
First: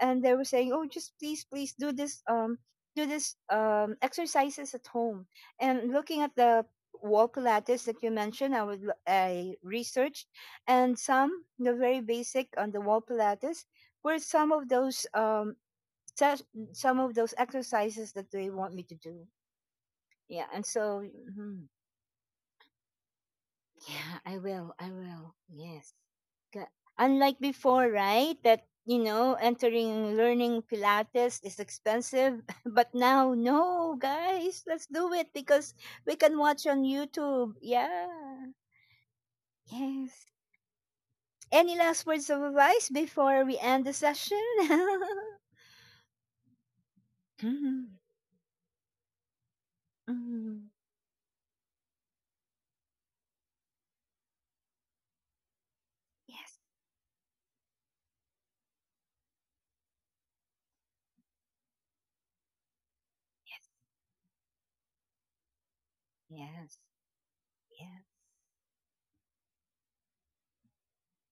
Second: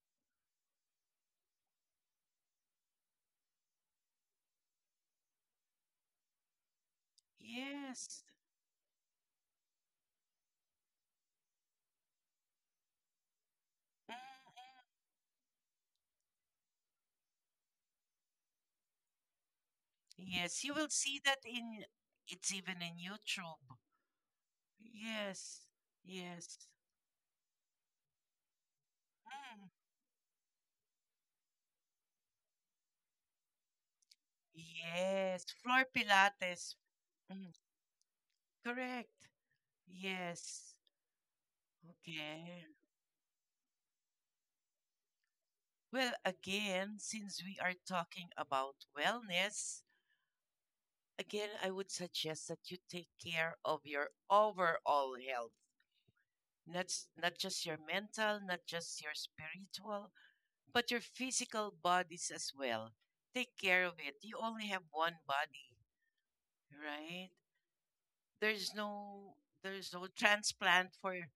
Speaker 1: And they were saying, "Oh, just please, please do this, do this, exercises at home." And looking at the wall pilates that you
Speaker 2: yes.
Speaker 1: mentioned, I would I researched, and some the very basic on the wall pilates were
Speaker 2: Mm-mm.
Speaker 1: some of those, ses- some of those exercises that they want me to do. Yeah, and
Speaker 2: Yes, you will
Speaker 1: so.
Speaker 2: see that
Speaker 1: Mhm.
Speaker 2: in it's even in YouTube.
Speaker 1: Yeah, I will. I will.
Speaker 2: Yes,
Speaker 1: Yes. Ga-
Speaker 2: yes.
Speaker 1: Unlike before, right? That, you know,
Speaker 2: Mm.
Speaker 1: entering learning Pilates is expensive. But now, no, guys, let's do
Speaker 2: Yes,
Speaker 1: it
Speaker 2: floor
Speaker 1: because we can
Speaker 2: pilates.
Speaker 1: watch on
Speaker 2: Mm.
Speaker 1: YouTube. Yeah.
Speaker 2: Correct.
Speaker 1: Yes.
Speaker 2: Yes.
Speaker 1: Any last words of
Speaker 2: Okay.
Speaker 1: advice before we end the session?
Speaker 2: Well, again, since we are
Speaker 1: Mhm,
Speaker 2: talking about wellness,
Speaker 1: mhm.
Speaker 2: again, I would suggest that you take care of your overall health.
Speaker 1: Yes.
Speaker 2: Not, not just your mental, not just your spiritual, but your physical bodies as well. Take
Speaker 1: Yes.
Speaker 2: care of it. You only have one body,
Speaker 1: Yes.
Speaker 2: right?
Speaker 1: Yes.
Speaker 2: There's no there's no transplant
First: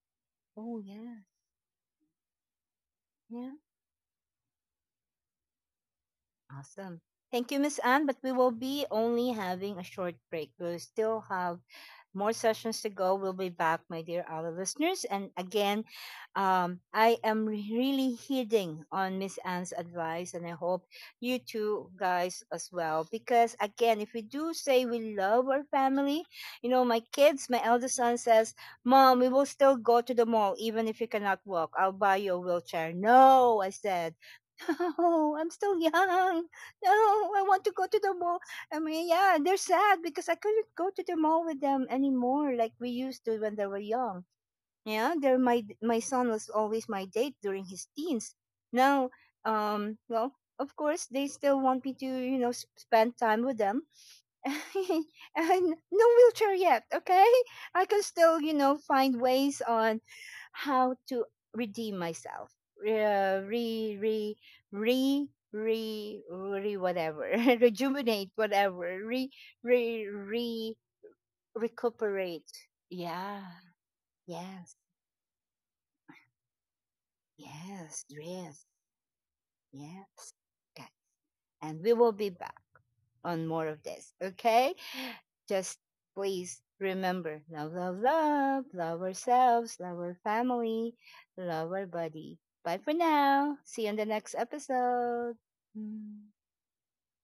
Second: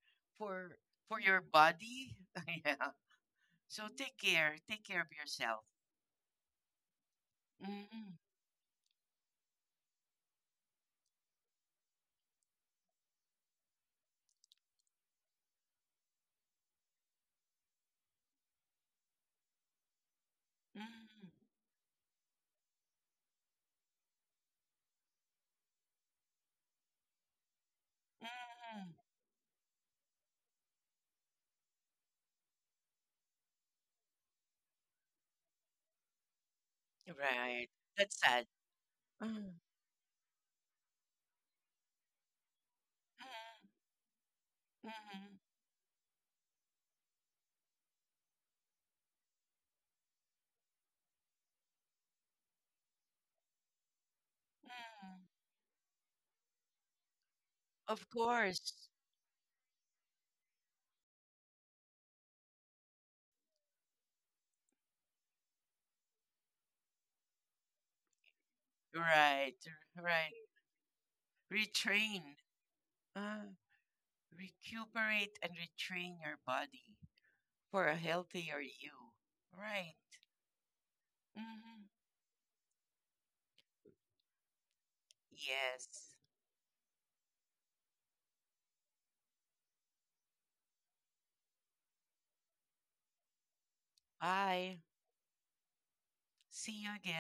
Speaker 1: Oh,
Speaker 2: for for
Speaker 1: yes.
Speaker 2: your body. Yeah.
Speaker 1: Yeah.
Speaker 2: So take care. Take care of yourself.
Speaker 1: Awesome. Thank you, Miss Anne.
Speaker 2: Mm-mm,
Speaker 1: But we will be only having a short break. We'll still have more sessions to go. We'll be back, my dear our listeners. And again, I am really heeding on Miss Anne's advice, and I hope
Speaker 2: mm-mm,
Speaker 1: you two guys as well. Because again, if we do say we love our family, you know, my kids, my eldest son says,
Speaker 2: mm-mm.
Speaker 1: "Mom, we will still go to the mall even if you cannot walk. I'll buy you a wheelchair." No, I said. No, I'm still young. No, I want
Speaker 2: Right.
Speaker 1: to go to the
Speaker 2: That's
Speaker 1: mall.
Speaker 2: sad.
Speaker 1: I mean, yeah,
Speaker 2: Mm,
Speaker 1: they're sad because I couldn't go to the mall with them anymore like we used to when
Speaker 2: mm,
Speaker 1: they were young. Yeah,
Speaker 2: mm,
Speaker 1: they're my son was always my date during his teens. Now, um, well, of course, they still want me to, you know, spend time with them.
Speaker 2: mm.
Speaker 1: And no wheelchair yet, okay? I can
Speaker 2: Of
Speaker 1: still, you know,
Speaker 2: course.
Speaker 1: find ways on how to redeem myself, re re re re re, re whatever rejuvenate, whatever re
Speaker 2: Right.
Speaker 1: re
Speaker 2: Right.
Speaker 1: re
Speaker 2: Retrain.
Speaker 1: recuperate. Yeah.
Speaker 2: Uh,
Speaker 1: Yes,
Speaker 2: Recuperate and retrain your body. For a
Speaker 1: yes,
Speaker 2: healthier
Speaker 1: yes,
Speaker 2: you. Right.
Speaker 1: yes. Okay. And
Speaker 2: Hmm.
Speaker 1: we will be back on more of this. Okay? Just
Speaker 2: Yes.
Speaker 1: please remember love, love, love. Love ourselves, love our family, love our body. Bye for now. See you in the next
Speaker 2: Bye.
Speaker 1: episode. Mm.
Speaker 2: See you again.